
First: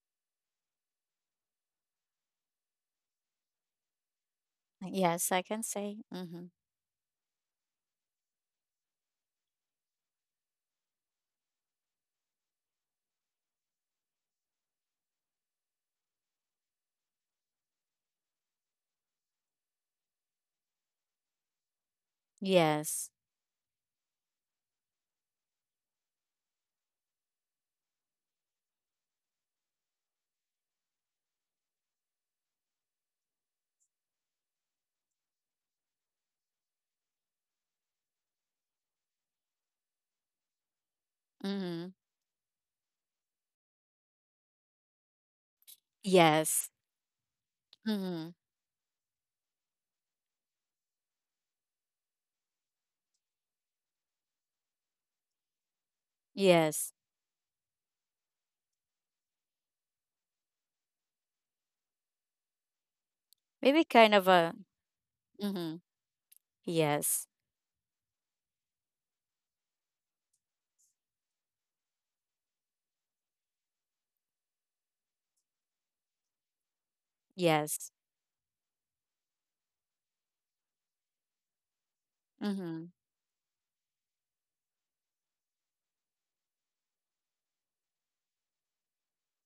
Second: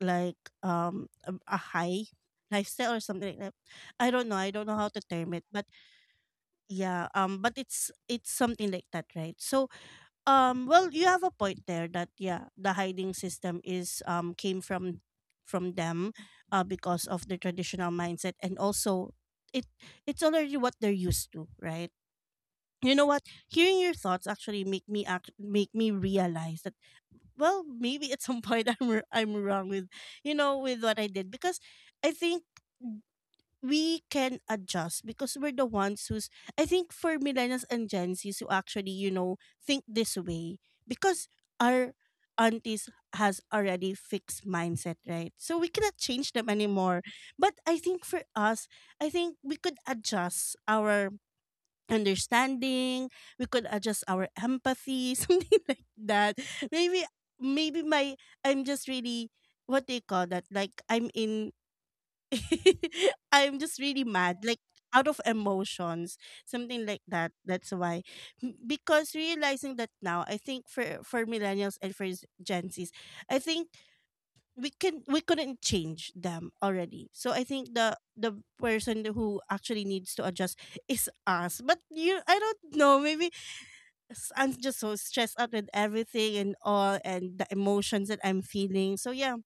like um a, a high lifestyle or something like that. I don't know, I don't know how to Yes, term I it, can but say. Mhm. yeah, um but it's it's something like that, right? So, um, well, you have a point there that, yeah, the hiding system is, um came from from them, uh, because of the traditional mindset, and also it, it's already what they're used to, right? You know Yes. what? Hearing your thoughts actually make me act make me realize that, well, maybe at some point I'm r- I'm wrong with you know with what I did. Because I think we can adjust, because we're the ones who's, I think, for millennials and Gen Zs who actually, you know, think this way, because our Mhm. aunties has already fixed mindset, right? So we cannot change them Yes. anymore. But I think for Mhm. us, I think we could adjust our understanding, we could adjust our empathy, something like that. Yes. Maybe maybe my I'm just really, what do you call that? Like, I'm in I'm just Maybe really kind of mad, a like out of mhm. emotions, something like Yes. that. That's why. M- because realizing that now, I think for for millennials and for Z- Gen Zs, I think we can we couldn't change them already. So I think Yes. the the person who actually needs to adjust is us. But you, I don't Mhm. know. Maybe s- I'm just so stressed out with everything and all, and the emotions that I'm feeling. So yeah.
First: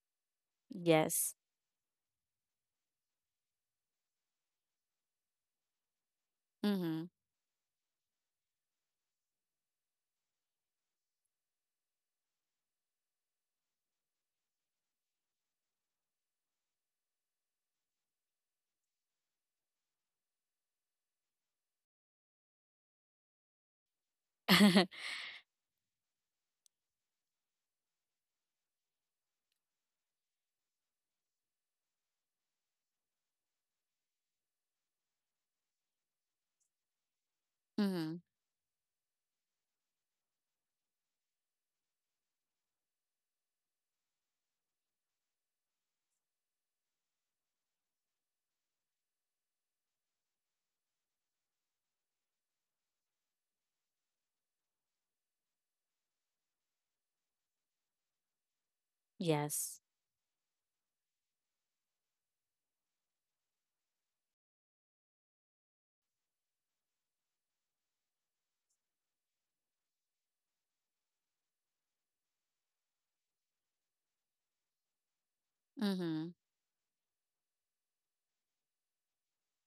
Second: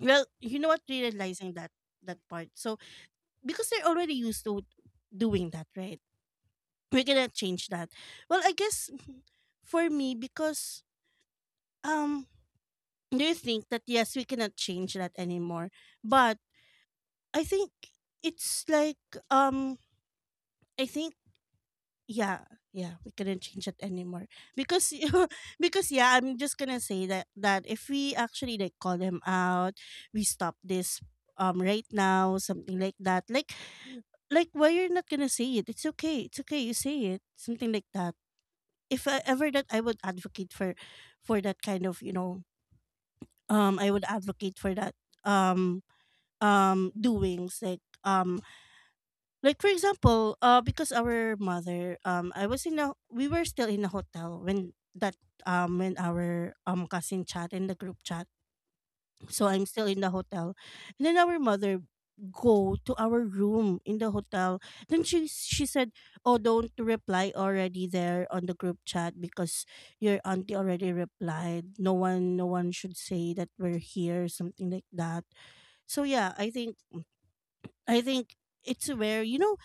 Well, you know what? Yes. Realizing that, that part. So because they're already used to doing that, right? We Mhm. cannot change that. Well, I guess for me, because um, do you think that, yes, we cannot change that anymore? But I think it's like, um, I think, yeah yeah, we couldn't change it anymore, Mhm. because because, yeah, I'm just gonna say that, that if we actually like call him out, we stop this um right now, something like that. like like why you're not gonna say it? It's okay, it's okay, you say it, something like that. If I, ever that I would advocate for for that kind of, you know, um I would advocate for that, um um doings like, um like for example, uh, because our mother, um, I was in a, we were still in a hotel when that, um, when our um cousin chat in the group chat. So I'm Yes. still in the hotel, and then our mother go to our room in the hotel. Then she she said, "Oh, don't reply already there on the group chat because your auntie already replied. No one, no one should say that we're here, something like that." So Mhm. yeah, I think, I think it's where, you know,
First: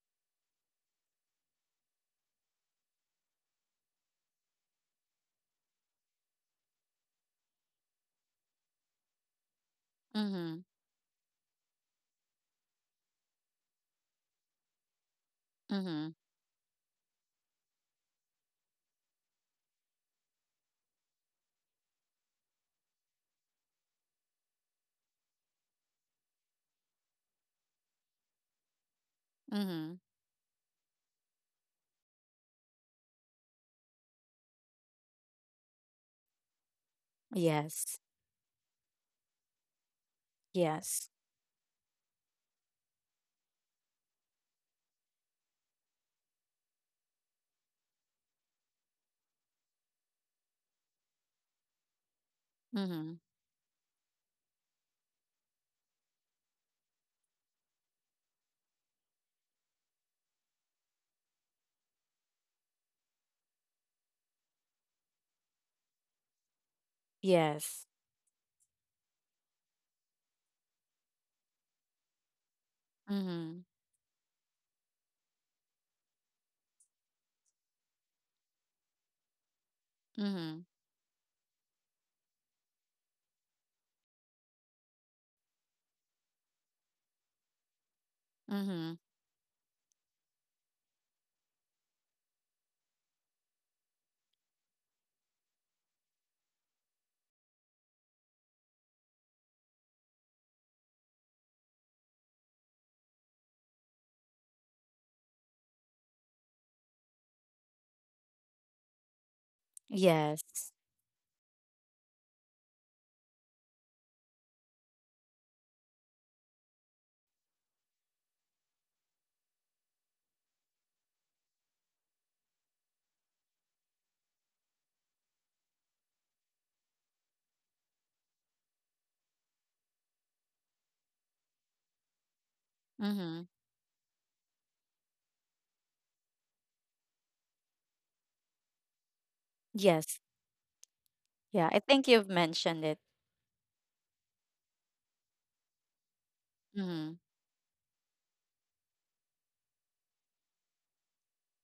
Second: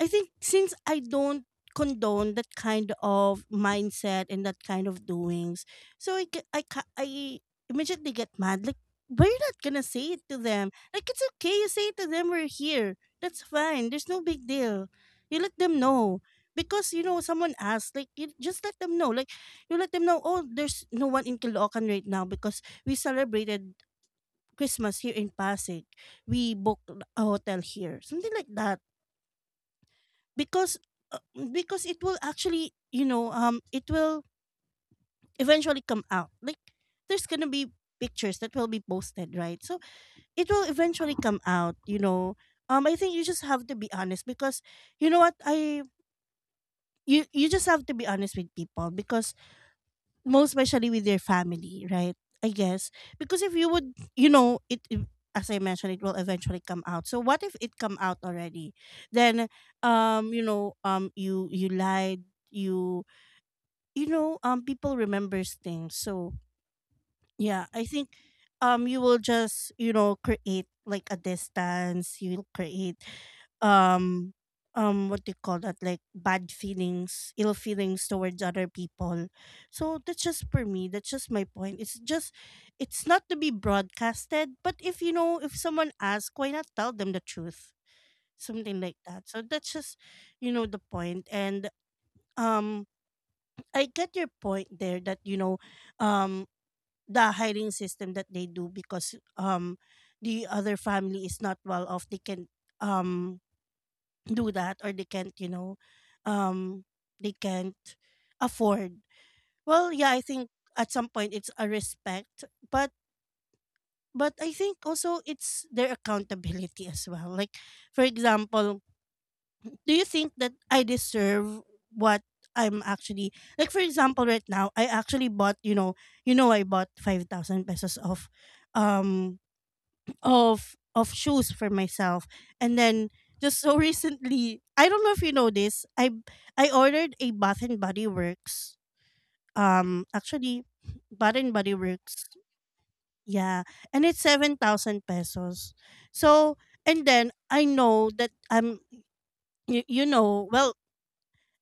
I think since I don't condone that kind of mindset and that kind of doings, so I ca- I ca- I immediately get mad. Like, we're not gonna say it to Mhm. them. Like, it's okay. You say it to them. We're here. That's fine. There's no big deal. You let them Mhm. know, because you know someone asked. Like, you just let them know. Like, you let them know. Oh, there's no one in Caloocan right now because we celebrated Christmas here in Pasig. We booked a hotel here. Something like that, Mhm. because uh, mm, because it will actually, you know, um it will eventually come out, like there's gonna be Yes. pictures that will be posted, right? So it will Yes. eventually come out, you know. um I think you just have to be honest, because you know what I you you just have to be honest with people, because most especially with your family, right? I guess. Mhm. Because if you would, you know, it, it, as I mentioned, it will eventually come out. So what if it come out already? Then um you know, um you you lied, you you know, um, people remembers things. So yeah, Yes. I think, um, you will just, you know, create like a distance. You'll create, Mhm. um, um, what do you call that? Like, bad feelings, ill feelings towards other people. So that's just Mhm. for me. That's just my point. It's just, it's not to be broadcasted. But if you know, if someone asks, why not tell them the truth? Something Mhm. like that. So that's just, you know, the point. And um, I get your point there that, you know, um the hiring system that they do, because um the other family is not well off, they can um do that, or they can't, you know, um they can't afford. Well, yeah, I Yes. think at some point it's a respect, but but I think also it's their accountability as well. Like, for example, do you think that I deserve what I'm actually, like, for example, right now I actually bought, you know, you know, I bought five thousand pesos of um of of shoes for myself. And then, Mhm. just so recently, I don't know if you know this, I I ordered a Bath and Body Works, um Yes. actually, Bath and Yeah, Body I think Works, you've mentioned it. yeah, and it's seven thousand pesos. So, and Mhm. then, I know that I'm, you, you know well,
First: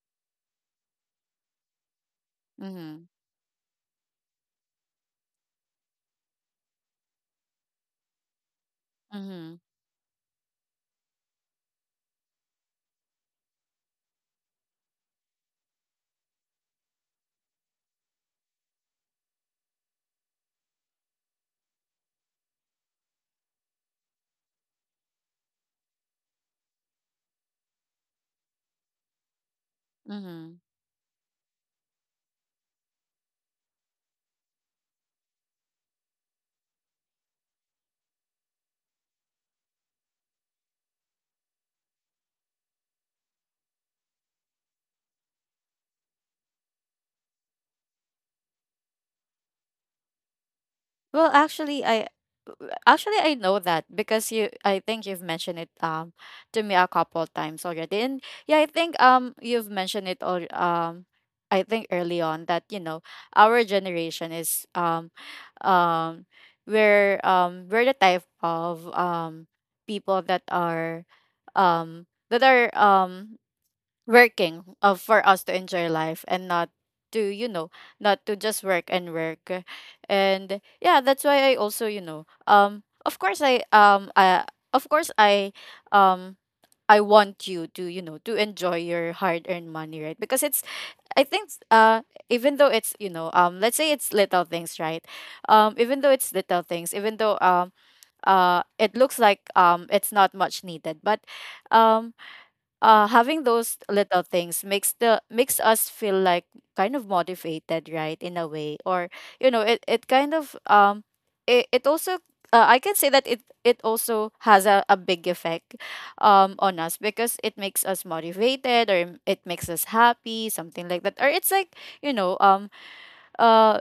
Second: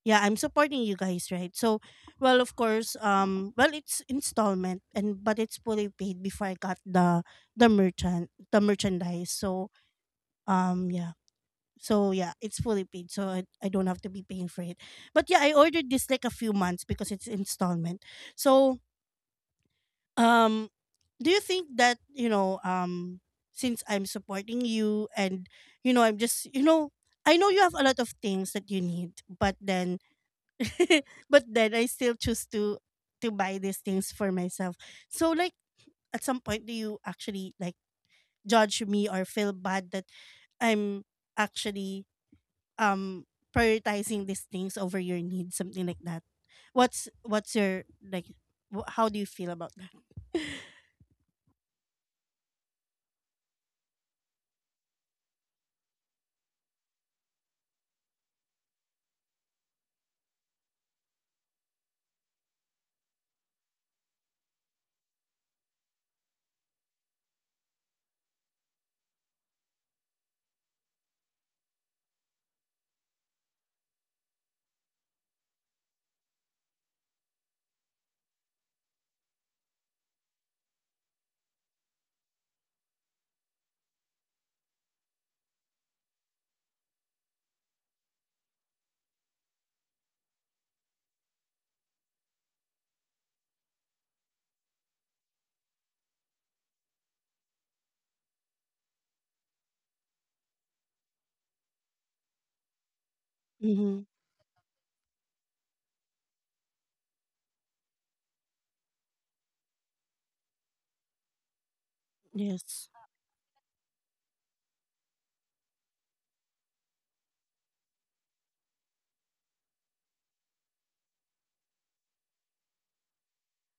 yeah, I'm supporting you guys, right? So, well, of course, Mhm. um well, it's installment, and but it's fully paid before I got the the merchant the merchandise. Mhm. So um yeah, so yeah, it's fully paid. So I, I don't have to be paying for it. But yeah, I ordered this like a few months because it's installment. So um do you think that, you know, um since I'm supporting you, and you know, I'm just, you know, I know you have a lot of things that you need, but then Mhm. but then I still choose to to buy these things for myself. So, like, at some point, do you actually, like, judge me or feel bad that I'm actually um prioritizing these things over your needs, something like that? What's what's your, like, wh- how do you feel about that? Well, actually, I actually I know that, because you, I think you've mentioned it um to me a couple times already. And yeah, I think um you've mentioned it all um I think early on that, you know, our generation is um um we're um we're the type of um people that are um that are um working uh, for us to enjoy life and not to, you know, not to just work and work. And yeah, that's why I also, you know, um of course, i um I, of course I um I want you to, you know, to enjoy your hard earned money, right? Because it's, I think uh even though it's, you know, um let's say it's little things, right? Um even though it's little things, even though um uh it looks like um it's not much needed, but um uh having those Mm-hmm. little things makes the, makes us feel like kind of motivated, right? In a way, or you know, it, it kind of, um it, it also uh, I Yes. can say that it it also has a, a big effect um on us, because it makes us motivated or it makes us happy, something like that, or it's like, you know, um uh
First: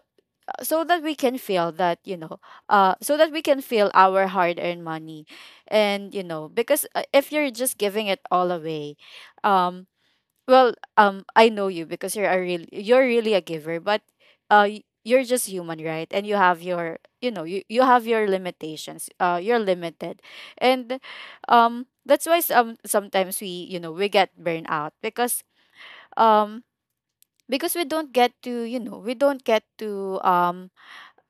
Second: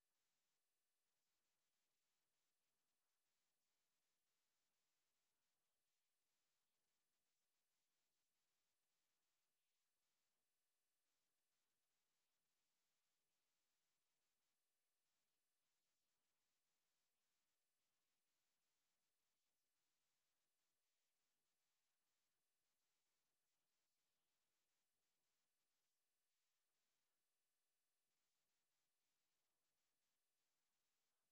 so that we can feel that, you know, uh so that we can feel our hard earned money. And you know, because uh, if you're just giving it all away, um well, um I know you, because you're a real, you're really a giver, but uh y- you're just human, right? And you have your, you know, you, you have your limitations, uh you're limited. And um that's why some sometimes we, you know, we get burned out, because um because we don't get to, you know, we don't get to um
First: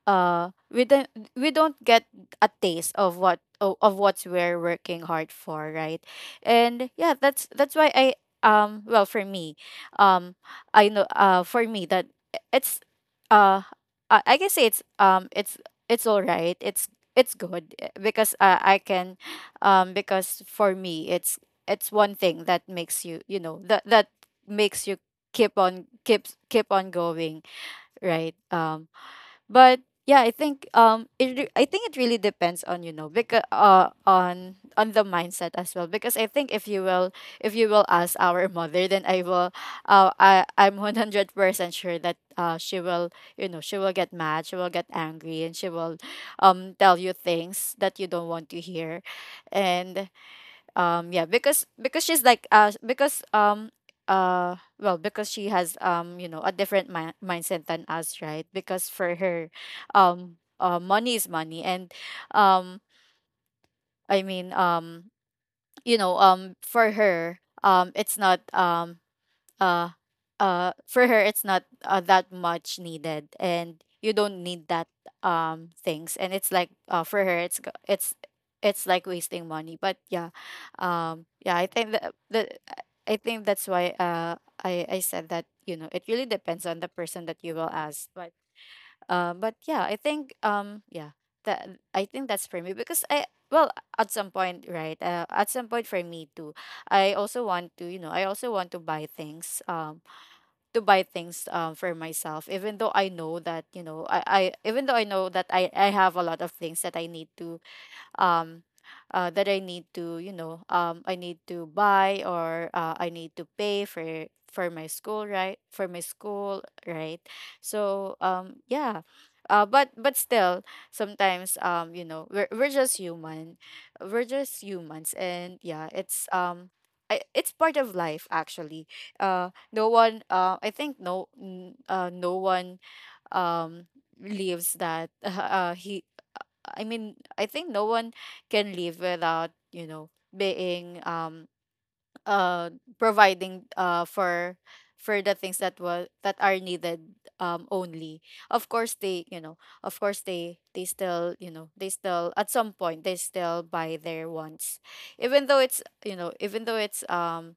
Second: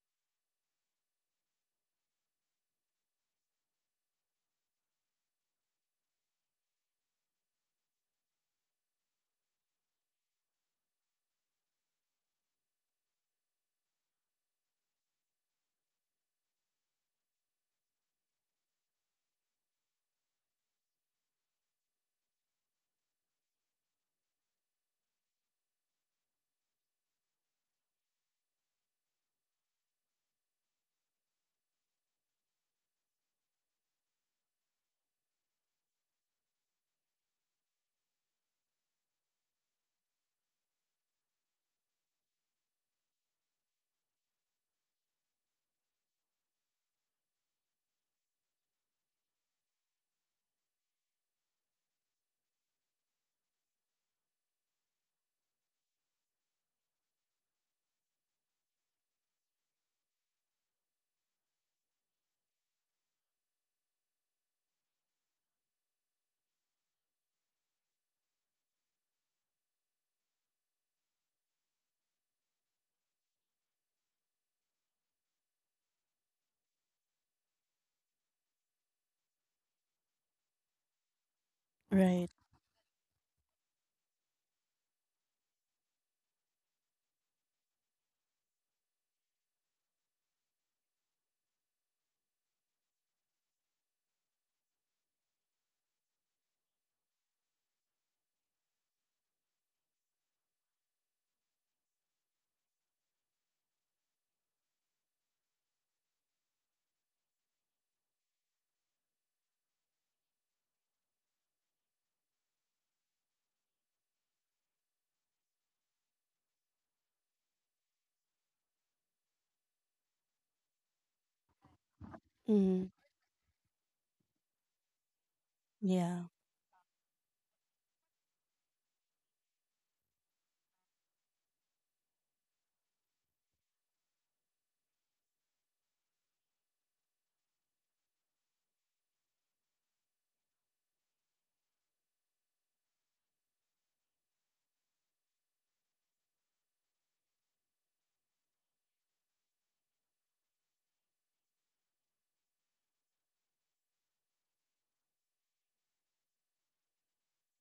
uh we don't, we don't get a taste of what, of, of what we're working hard for, right? And yeah, that's that's why I, um well, for me, um I know, uh for me, that it's uh i, I can say it's um it's it's all right, it's it's good, eh, because uh, I can um because for me, it's it's one thing that makes you, you know, that that makes you keep on, keep keep on going, right? Um but yeah, I think um it re- I think it really depends on, you know, because uh on on the mindset as well, because I think if you will, if you will ask our mother, then I will uh, i i'm one hundred percent sure that uh she will, you know, she will get mad, she will get angry, and she will um tell you things that you don't want to hear. And um yeah, because because she's like uh because um uh well, because she has um you know, a different mi- mindset than us, right? Because for her, um uh, money is money, and um i mean um you know, um for her, um it's not um uh uh for her, it's not uh, that much needed, and you don't need that um things, and it's like, uh for her, it's go- it's it's like wasting money. But yeah, um yeah, I think that Right. the, I think that's why uh i i said that, you know, it really depends on the person that you will ask. But uh but yeah, I think um yeah, that I think that's for me, because I, well, at some point, right, uh, at some point, for me too, I also want to, you know, I also want to buy things, um to buy things um for myself, even though I know that, you know, i i even though I know that i i have a lot of things that I need to, um uh, that I need to, you know, um, I need to buy, or uh, I need to pay for for my school, right? For my school, right? So, um, yeah, uh, but but still, sometimes, um, you know, we're we're Mm-hmm. just human, we're just humans, and yeah, Yeah. it's um. I, it's part of life, actually. Uh no one, uh I think no n- uh no one um lives that uh, he I mean, I think no one can live without, you know, being um uh providing uh for for the things that was that are needed um only. Of course, they, you know, of course, they they still, you know, they still at some point, they still buy their wants. Even though it's, you know, even though it's um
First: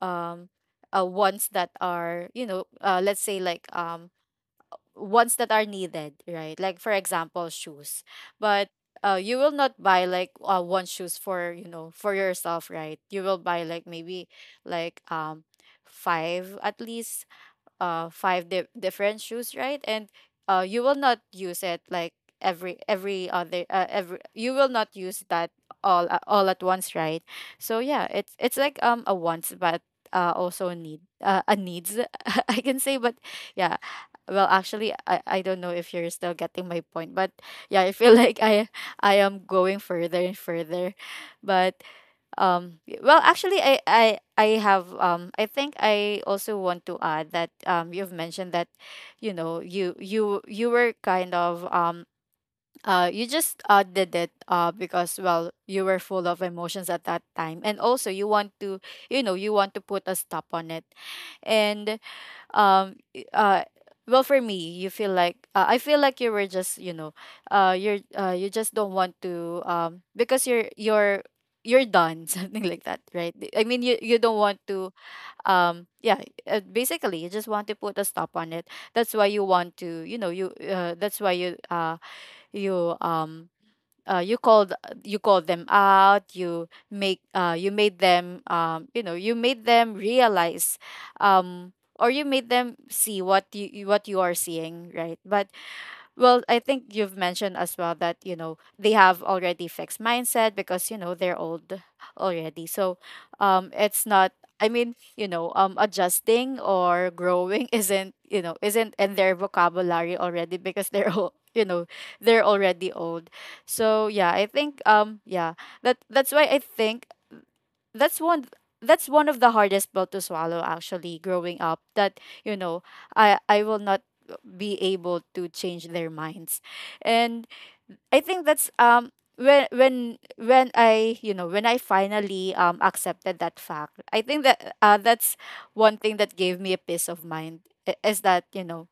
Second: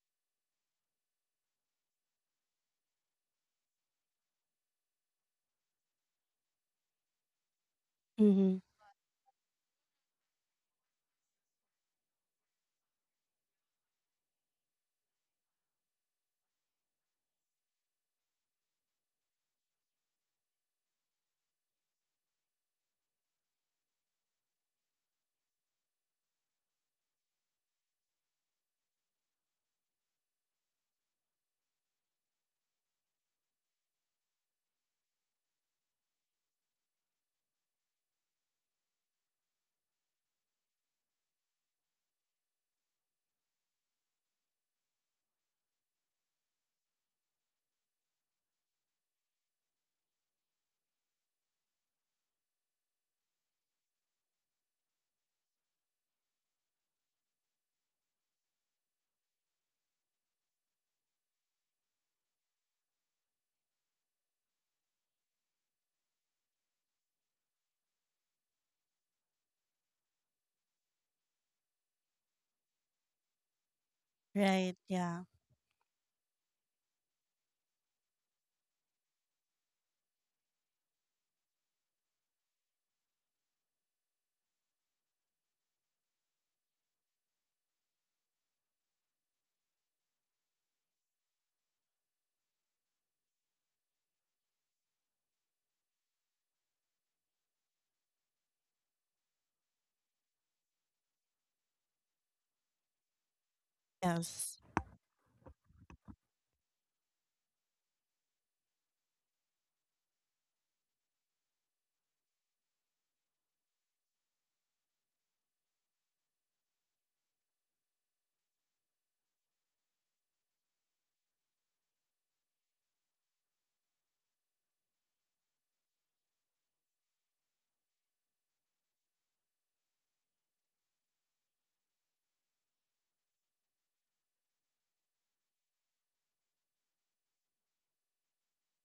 um uh wants that are, you know, uh let's say, like um ones that are needed, right? Like for example, shoes. Mm-hmm. But uh, you will not buy like uh, one shoes for, you know, for yourself, right? You will buy like maybe like um five at least uh five di- different shoes, right? And uh you will not use it like every every other uh, every you will not use that all a- all at once, right? So yeah, it's it's like um a wants but uh also a need, uh, a needs. I can say, but yeah. Well actually I, I don't know if you're still getting my point, but yeah, I feel like i i am going further and further, but um y- well, actually, i i i have um I think I also want to add that um you've mentioned that, you know, you you you were kind of um uh you just uh did it uh because, well, you were full of emotions at that time, and also you want to, you know, you want to put a stop on it. And um i- uh well, for me, you feel like uh, I feel like you were just, you know, uh you're uh you just don't want to, um because you're you're you're done something like that, right? I mean, you you don't want Right. to, Yeah. um yeah. Uh, basically, you just want to put a stop on it. That's why you want to, you know, you uh, that's why you uh you um uh, you called, you called them out. You make uh, you made them um, you know, you made them realize, um, or you made them see what you you- what you are seeing, right? But well, I think you've mentioned as well that, you know, they have already fixed mindset because, you know, they're old already. So um it's not, Yes. I mean, you know, um adjusting or growing isn't, you know, isn't in their vocabulary already because they're all you know, they're already old. So yeah, I think um yeah, that that's why I think that's one that's one of the hardest pill to swallow, actually, growing up, that, you know, i i will not be able to change their minds. And I think that's um when when when i you know, when I finally um accepted that fact, I think that uh, that's one thing that gave me a peace of mind. I- is that, you know,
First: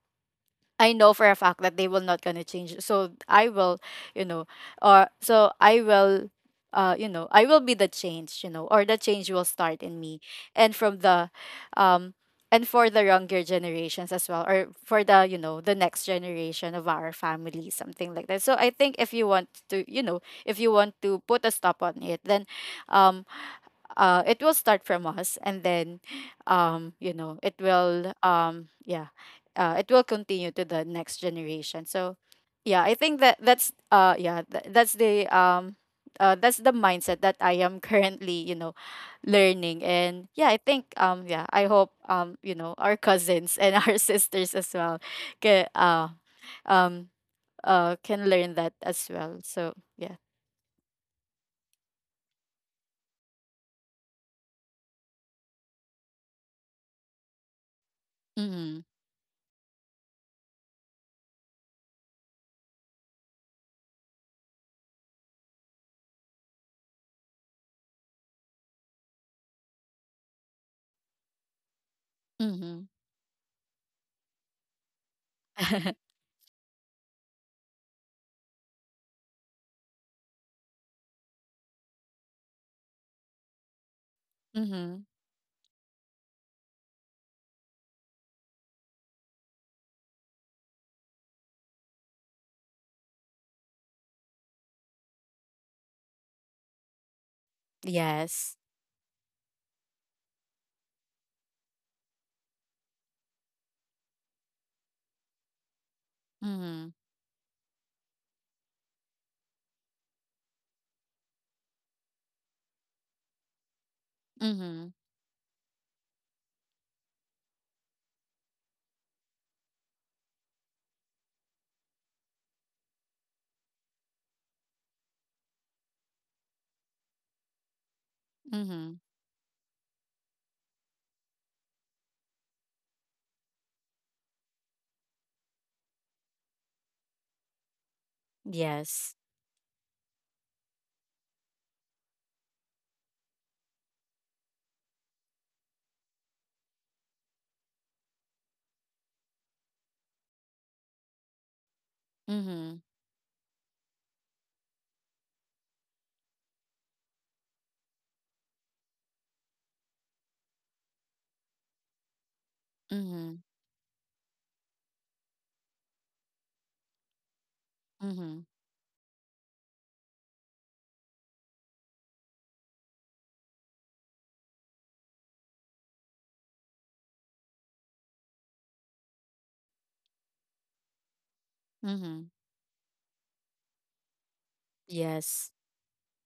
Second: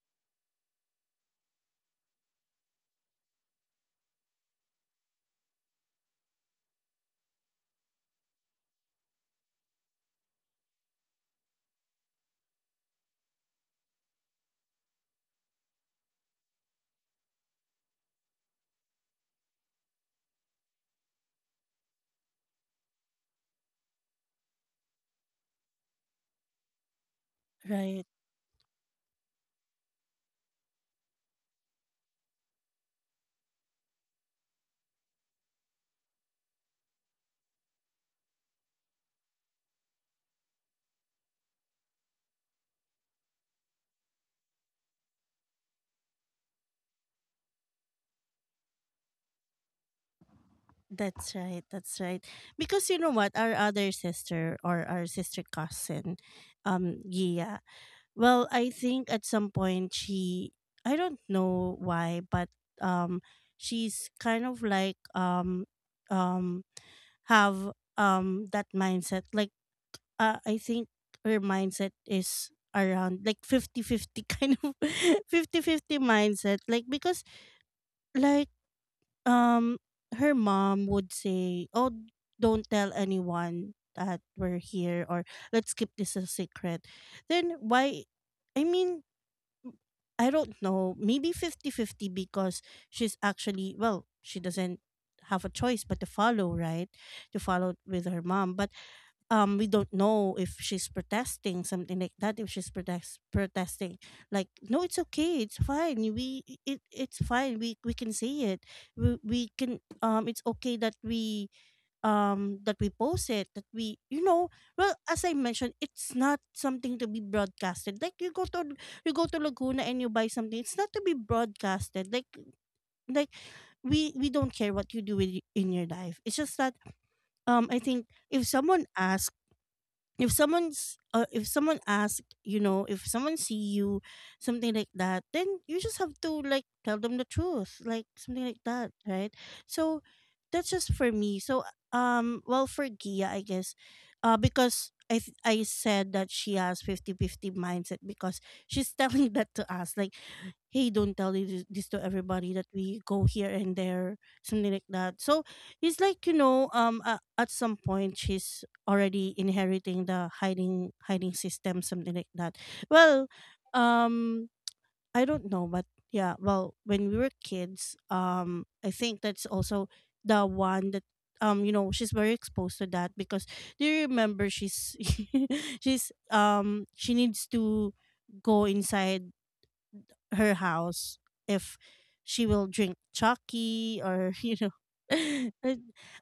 I know for a fact that they will not gonna change. So I will, you know, or so I will, uh, you know, I will be the change, you know, or the change will start in me, and from the, um, and for the younger generations as well, or for the, you know, the next generation of our family, something like that. So I think if you want to, you know, if you want to put a stop on it, then, um, uh it will start from us, and then um you know, it Right. will um yeah, uh it will continue to the next generation. So yeah, I think that that's uh yeah, th- that's the um uh, that's the mindset that I am currently, you know, learning. And yeah, I think um yeah, I hope, um you know, our cousins and our sisters as well can uh um uh can learn that as well. So yeah. That's right. That's right. Because you know what, our other sister, or our sister cousin, um, Gia. Well, I Mm-hmm. think at some point she, I don't know why, but um, she's kind of like, um, um, have um that mindset. Like, uh, I think her mindset is Mm-hmm. around like fifty-fifty kind of fifty-fifty mindset, like, because, like um her mom would say, oh, don't tell anyone that we're Mm-hmm. here, or let's keep this a secret. Then why? I mean, I don't know, maybe fifty-fifty, because she's actually, well, she doesn't have a choice but to follow, right? To follow with her Yes. mom. But um we don't know if she's protesting, something like that, if she's protest protesting. Like, no, it's okay, it's fine, we it, Mhm. it's fine, we we can say it, we, we can um it's okay that we um that we post it, that we, you know, Mhm. well, as I mentioned, it's not something to be broadcasted. Like, you go to you go to Laguna and you buy something, it's not to be broadcasted. like like we we don't care what you do with, in your life. It's just that, um I think if someone Mhm. asks, if someone's uh, if someone asks, you know, if someone see you, something like that, then you just have to like tell them the truth, like, something like that, Yes. right? So that's just for me. So um well, for Gia, I guess, uh because i th- I said that she has fifty fifty mindset because she's telling that to us, like, hey, don't tell this, this to everybody, that Mhm. we go here and there, something like that. So it's like, you know, um uh, at some point, she's already inheriting the hiding hiding system, something like that. Well, Mhm. um I don't know, but yeah, well, when we were kids, Mhm. um I think that's also the one that, um you know, she's very exposed to that. Because do you remember, she's she's um she needs to go inside her house if Mhm. she will drink Chucky, or you know. Yes. I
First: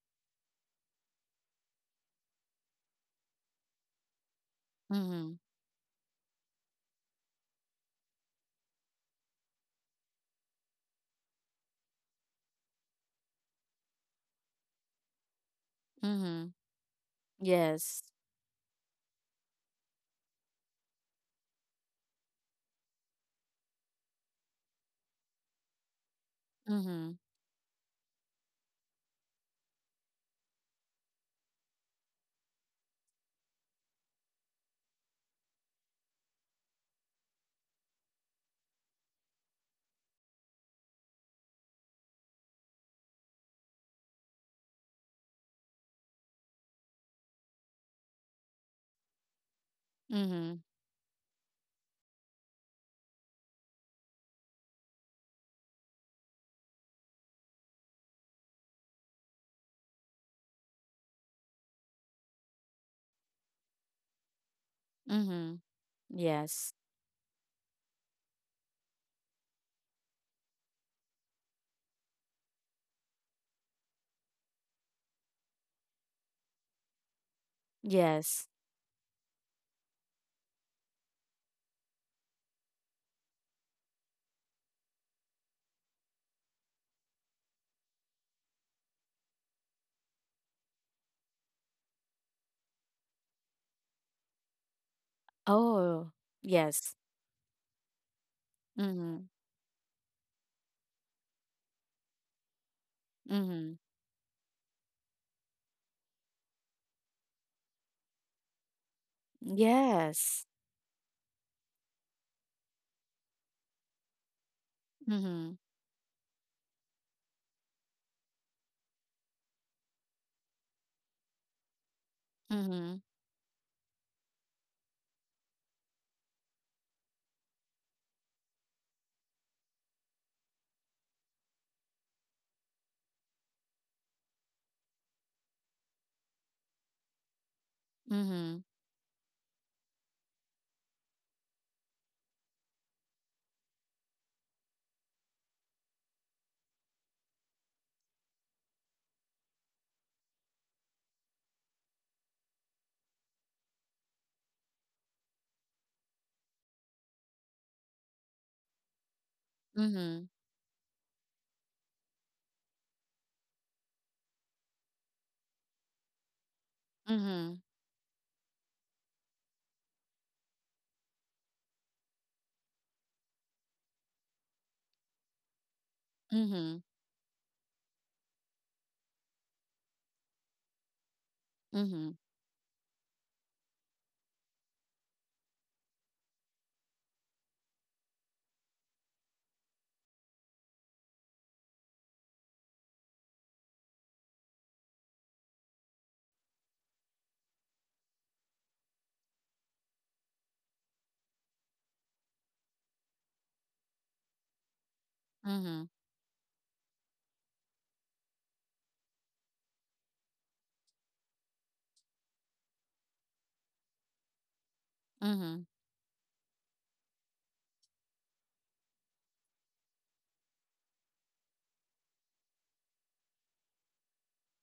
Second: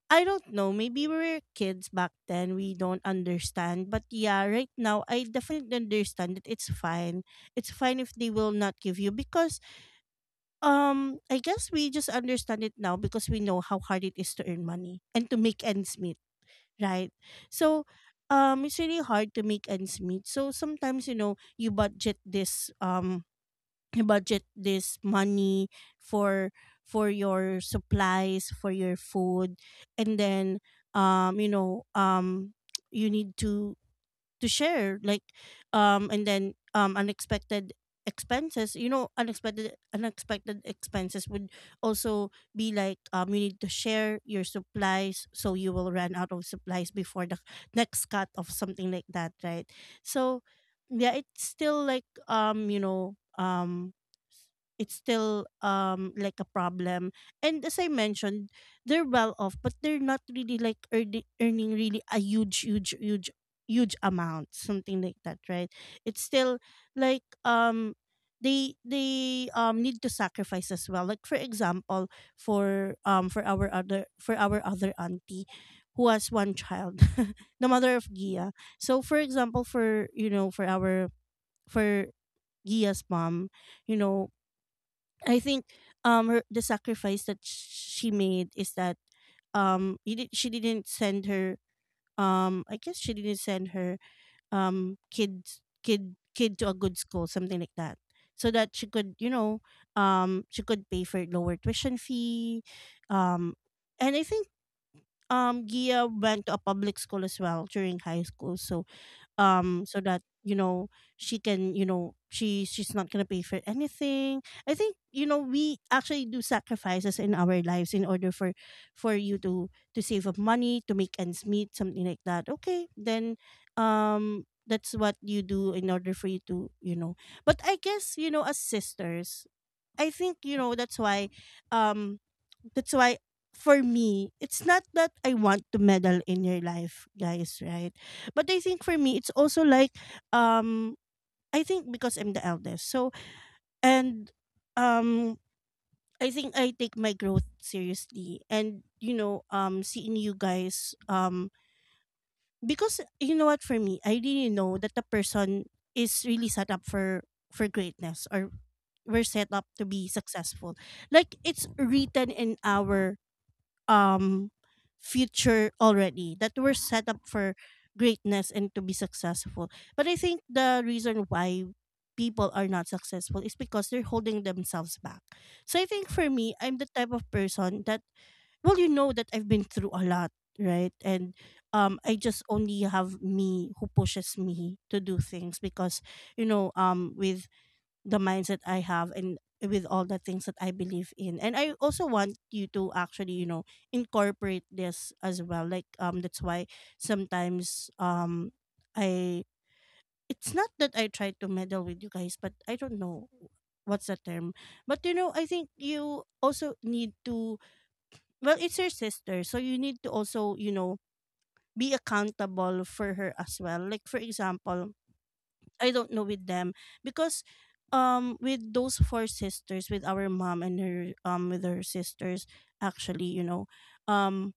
I don't know. Maybe we were kids back then. We don't understand. But yeah, right now, I Mhm. definitely understand that it's fine. It's fine if they will not give you. Because um I guess we just understand it now, because we know how hard it is to earn money and to make ends meet, Mhm. right? So Yes. um it's really hard to make ends meet. So sometimes, you know, you budget this um budget this money for for Mhm. your supplies, for your food. And then um you know, um you need to to share, like, um and then um unexpected expenses, you know, unexpected unexpected expenses would also be like, um you need to share your supplies, so you will run out of supplies before the next cut of, something like that, right? So Mhm. yeah, it's still like, um you know, um it's still um like a problem. And as I mentioned, they're well off, but they're not really like earning, earning really a huge huge huge huge amount, something like that, Mhm. right? It's still Yes. like, um they they um need to sacrifice as well. Like, for example, for um for our other for our other auntie who has one child, the mother of Yes. Gia. So for example, for you know, for our for Gia's mom, you know, I think um her, the sacrifice that she made is that um he did, she didn't send her um I guess she didn't send her um kid Oh, kid kid to a yes. good school, something like that, so that she could, Mhm. you know um she could pay for lower tuition fee. um Mhm. and I think um Gia went to a public school as well during high school, so um so that, Yes. you know, she can you know she she's not gonna pay for anything. I think, you know, Mhm. we actually do sacrifices in our lives in order for for you to to save up money, to make ends meet, something like that. Okay, Mhm. then um that's what you do in order for you to, you know. But I guess, you know, as sisters, I think, you know that's why um that's why for me, it's not that I want to meddle in your life, guys, right? But Mhm. I think for me it's also like, um I think because I'm the eldest. So and um I think I take my growth seriously, and, you know, um seeing you guys, um because, you know what, for me, I really know that the person is really set up for for greatness, or we're set up to be Mhm. successful. Like, it's written in our um future already that we're set up for Mhm. greatness and to be successful. But I think the reason why people are not successful is because they're holding themselves back. So I think for me, I'm Mhm. the type of person that, well, you know that I've been through a lot, right? And um Mhm. I just only have me who pushes me to do things, because, you know, um with the mindset I have and with all the things that I believe in. And I also want you to actually, you know, incorporate this as well. Like, um that's why sometimes, um I it's not that I try to meddle with you guys, but I don't know what's the term. But, you know, I think Mhm. you also need to, well, it's your sister, so you need to also, you know, be accountable for her as well. Like for example, Mhm. I don't know with them, because um with those four sisters, with our mom and her um with her sisters, actually, you know, um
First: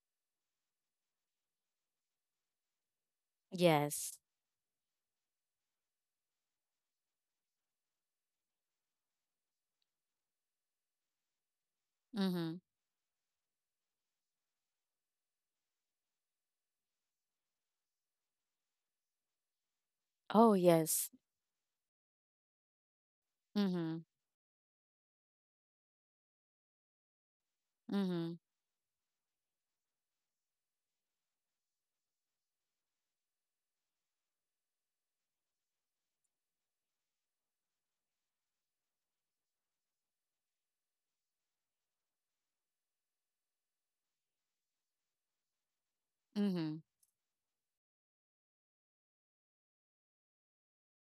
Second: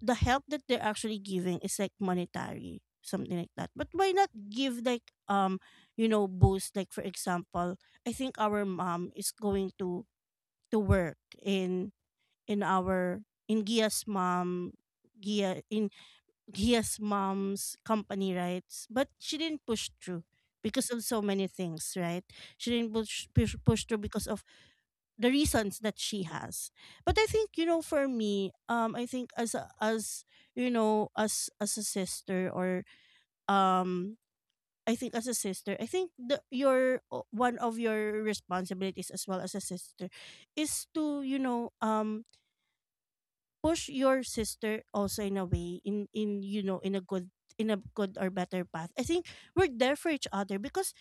the help that they're actually giving is like monetary, something like that. But why Yes. not give like, um you know, boost? Like, for example, I think our mom is going to to work in Mhm. in our in gia's mom gia in Gia's mom's company, right? But she didn't push through Oh, because of yes. so many things, right? She didn't push, push push Mhm. through because of the reasons that she has. But I think, you know, for Mhm. me, um, I think as a, as you know, as as a sister, or um. I think as a sister, I think the, your one of your responsibilities as well as a sister is to, you know, um push your sister also in a way, in in you know, Mhm. in a good, in a good or better path. I think we're there for each other, because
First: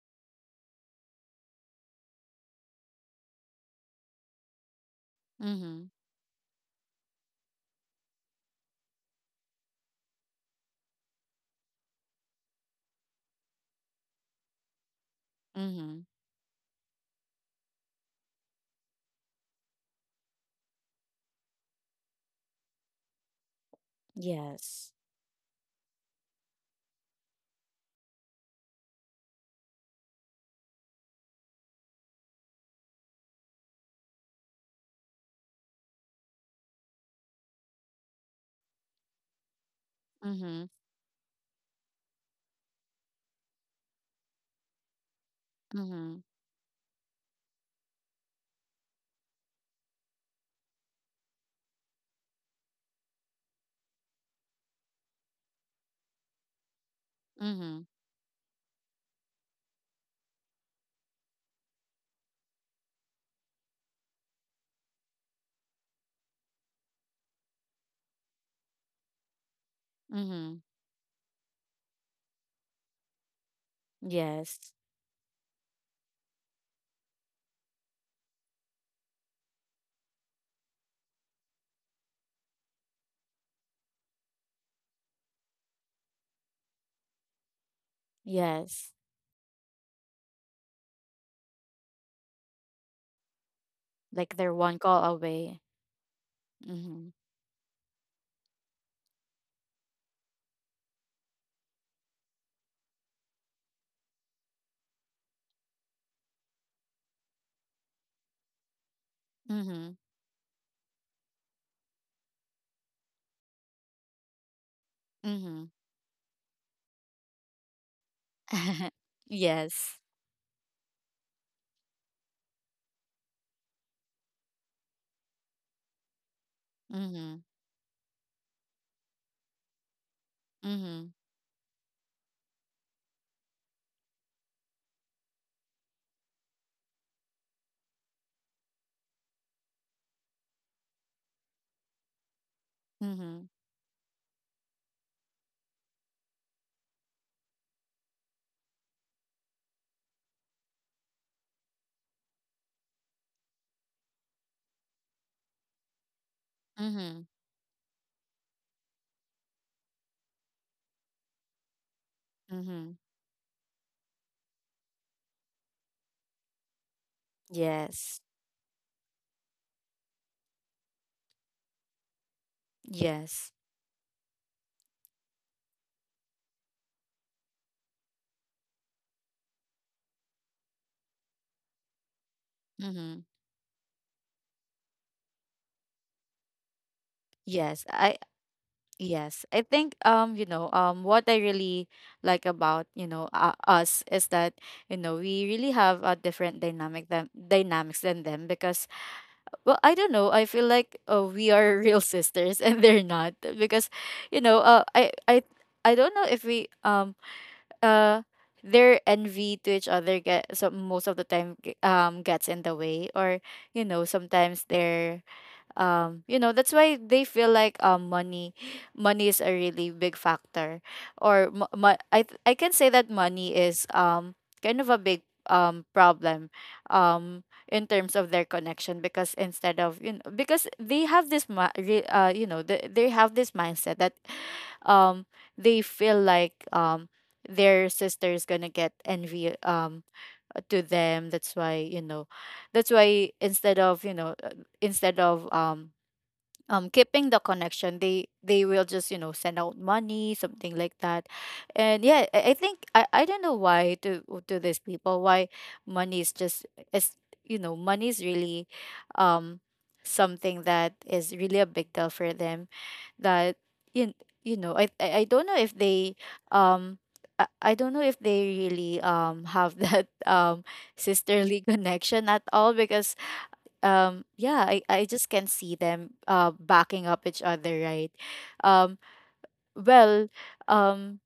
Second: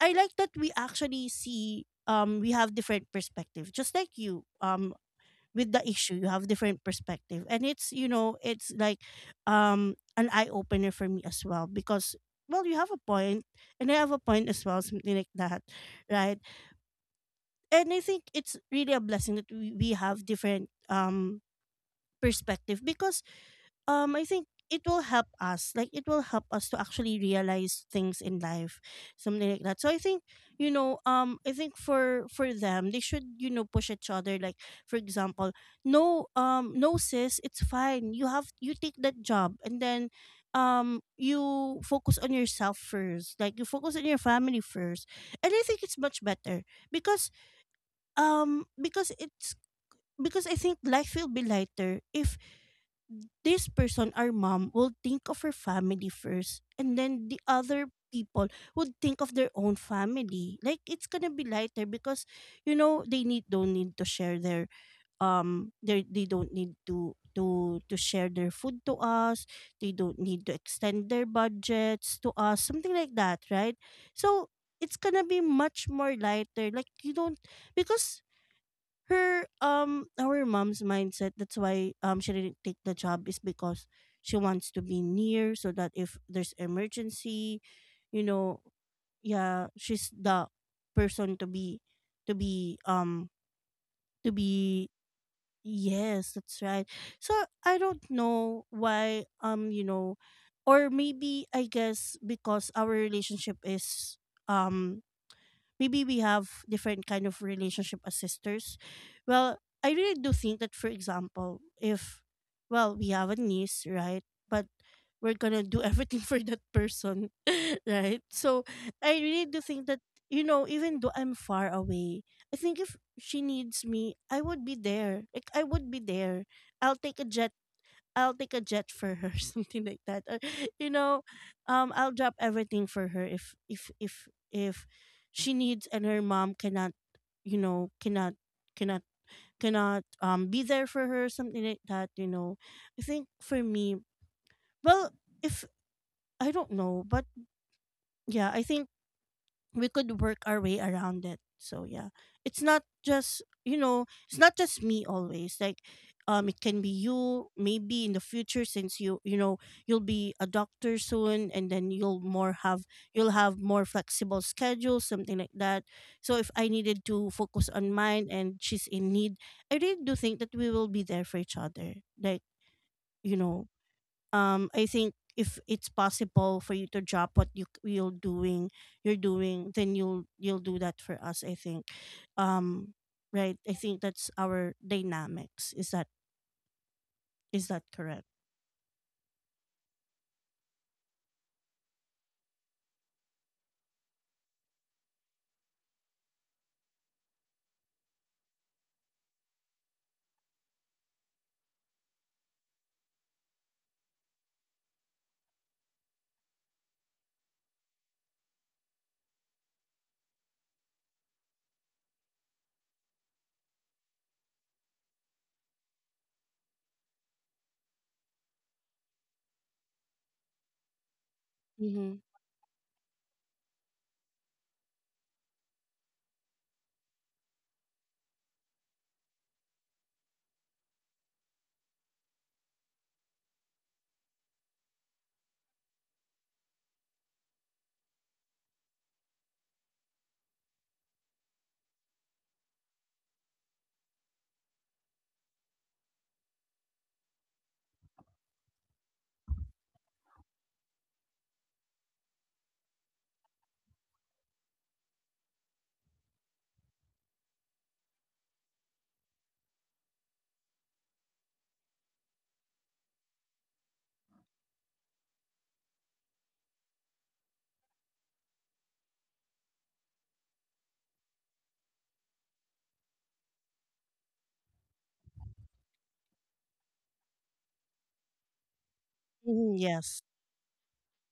I like that we actually see, um we have different perspective, just like you. um Mhm. With the Mhm. issue, you have different perspective, and it's, you know, it's like um an eye opener for me as well, because, well, you have a point, and I have a point as well, something like that, Mm-hmm. right? And I think it's really a blessing that we, we have different um perspective, because um I think it Yes. will help us. Like, it will help us to actually realize things in life, something like that. So I think, you know, um, I think for for them, they should, you know, push each other. Like for example, no, um, no sis, it's fine. You have, you take that job, and then Mm-hmm. um you focus on yourself first, like you focus on your family first, and I think it's Mm-hmm. much better, because um because it's because I think life will be lighter if this person, our mom, will think of her family first, and then the Mm-hmm. other people would think of their own family. Like, it's gonna be lighter, because, you know, they need don't need to share their um they they don't need to to to share their food to us. They don't need to Mm-hmm. extend their budgets to us, something like that, right? So Yes. it's gonna be much more lighter. Like, you don't, because her um our mom's mindset, that's why um she didn't take the job, is because she wants to be near so that if there's emergency, you know, Yes. yeah, she's the person to be to be um to Like they're one be call away. yes, that's right. Mm-hmm. So I don't know why, um you know, or maybe I guess because our relationship is um maybe we have different kind of relationship as sisters. Well, I Mm-hmm. really do think that, for example, if, well, we have a niece, right? But we're gonna Mm-hmm. do everything for that person, right? So I really do think that, Yes. you know, even though I'm far away, I think if she needs me, I would be there, like I would be there. i'll take a Mm-hmm. jet I'll take a jet for her, something like that. Or, you Mm-hmm. know, um, I'll drop everything for her if if if if she needs and her mom cannot, you know, cannot cannot cannot um be there for her, something like that. You know, I think Mm-hmm. for me, well, if I don't know, but yeah, I think we could work our way around it. So yeah, it's not just, you know, it's not just me always. Like, um, it can be Mm-hmm. you maybe in the future, since you you know, you'll be a doctor soon, and then you'll more have Mm-hmm. you'll have more flexible schedules, something like that. So if I needed to focus on mine Yes. and she's in need, I really do think that we will be there for each other. Like, you know, Yes. um I think if it's possible for you to drop what you you're doing you're doing, then you'll you'll do that for us. I think um Mm-hmm. right, I think that's our dynamics, is that, is that Yes. correct? I yes. I think um, you know, um what I really like about, you know, uh, us is that, you know, we really have a different dynamic than dynamics than them. Because, well, I don't know, I feel like uh, we are real sisters and they're not, because, you know, uh, I I I don't know if we um uh their envy to each other get so most of the time, g- um gets in the way. Or, you know, sometimes their um you know, that's why they feel like um money money is a really big factor, or mo- mo- Mm-hmm. I th- I can say that money is um kind of a big um problem um in terms of their connection. Because instead of, you know, because they have this ma- re- uh you know, they, they have this mindset that um they feel like um their sister is gonna get envy um to them. That's why, you know, that's why instead of, you know, uh, instead of um um keeping the connection, they they will just, you know, send out money, something like that. And yeah, i, I think I, I don't know why to to these people why money is just is, you know, money is really um something that is really a big deal for them. That you, you know, I, I i don't know if they um I I don't know if they really um have that um sisterly connection at all. Because um yeah, i i just can see them uh backing up each other, right? um Mm-hmm. Yes. well um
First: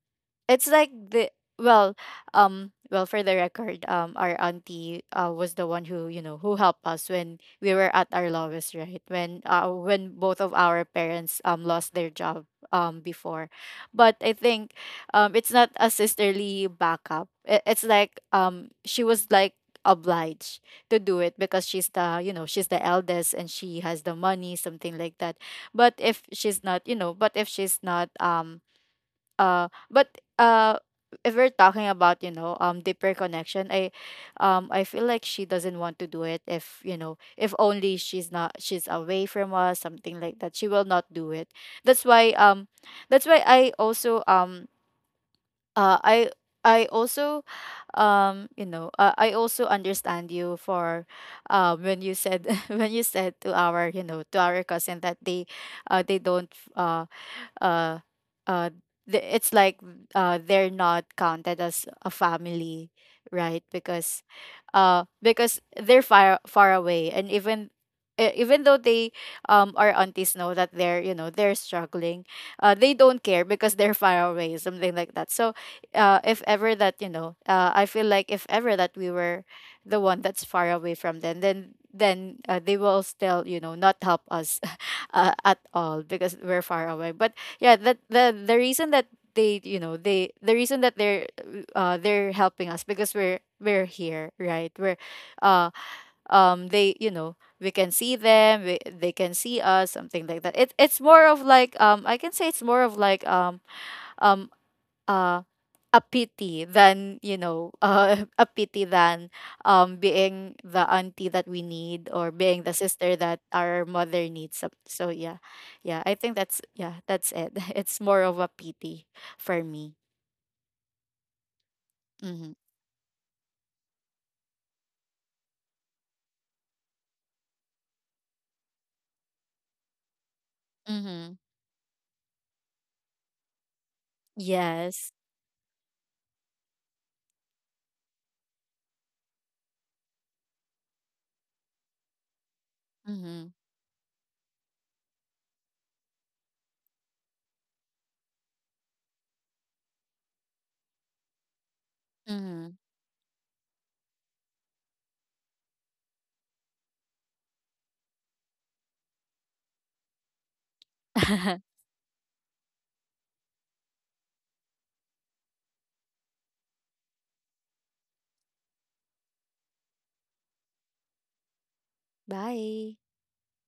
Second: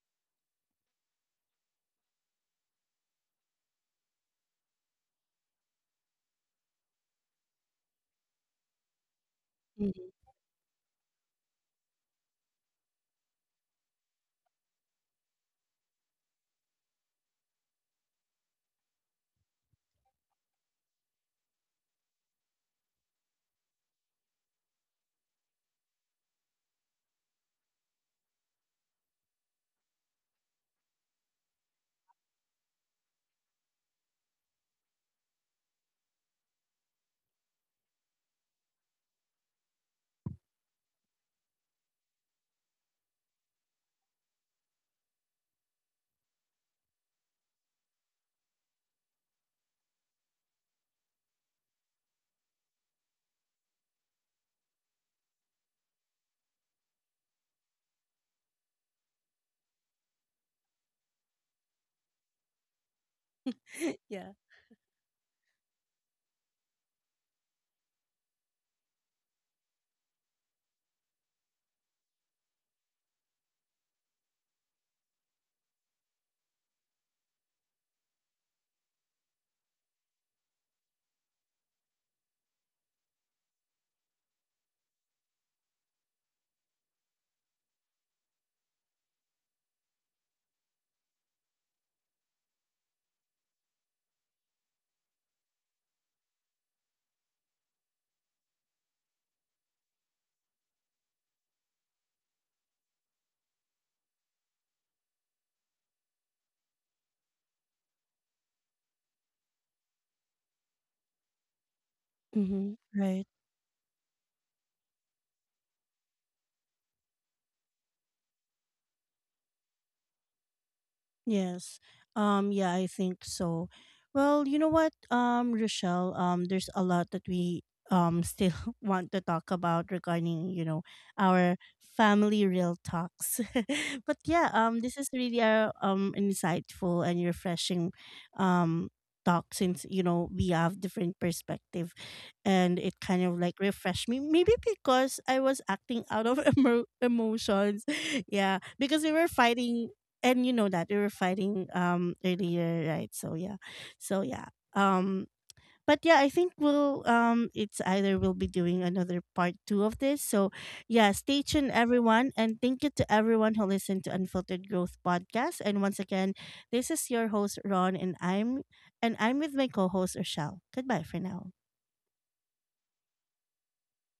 it's like the, well, um well, for the record, um our auntie uh was the one who, you know, who helped us when we were at our lowest, right? When uh when Mm-hmm. both of our parents um lost their job, um before. But I think um it's not a sisterly backup. I- it's like, um she was like obliged to do it because she's the, you know, she's the eldest and she has the money, something like that. But if she's not, you know, but if she's not um uh but uh if we're talking about, you know, um deeper connection, i um I feel like she doesn't want to do it if, you know, if only she's not, she's away from us, something like that, she will not do it. That's why um that's why I also um uh i I also um you know, uh, I also understand you for um when you said when you said to our, you know, to our cousin that they uh they don't uh uh uh th- it's like uh they're not counted as a family, right? Because Yeah. uh because they're far, far away. And even e- even though they, um our aunties know that they're, you know, they're struggling, uh they don't care because they're far away, something like that. So uh if ever that, you know, uh I feel like if ever that we were the one that's far away from them, then then uh, they will still, you know, not help us uh, at all because we're far away. But yeah, that the the reason that they, you know, they the reason that they're uh they're helping us because we're we're here, right? we're uh um they, you know, we can see them, we, they can see us, something like that. It, it's more of like, um I can say it's more of like um um uh a pity than, you know, uh, a pity than um being the auntie that we need or being the Mm-hmm. sister Right. that our mother needs. So, so yeah, yeah, I think that's, yeah, that's it. It's more of a pity for me. Yes. Mm-hmm. Um yeah, I think so. Well, you know what, um Rochelle, um there's a lot that we um still want to talk about regarding, you know, Mm-hmm. our family real talks. But yeah, um this is Yes. really a um insightful and refreshing um talk, since, you know, we have different perspective, and it kind of Mm-hmm. like refreshed me, maybe because I was acting out of emo- emotions. Yeah, because we were fighting, and you know that we were fighting um Mm-hmm. earlier, right? So yeah, so yeah. Um, But yeah, I think we'll, um it's either we'll be doing another part two of this. So yeah, stay tuned everyone, and thank you to everyone who listened to Unfiltered Growth podcast. And once again, this is your host Ron, and I'm and I'm with my co-host Rochelle. Goodbye for now. Bye.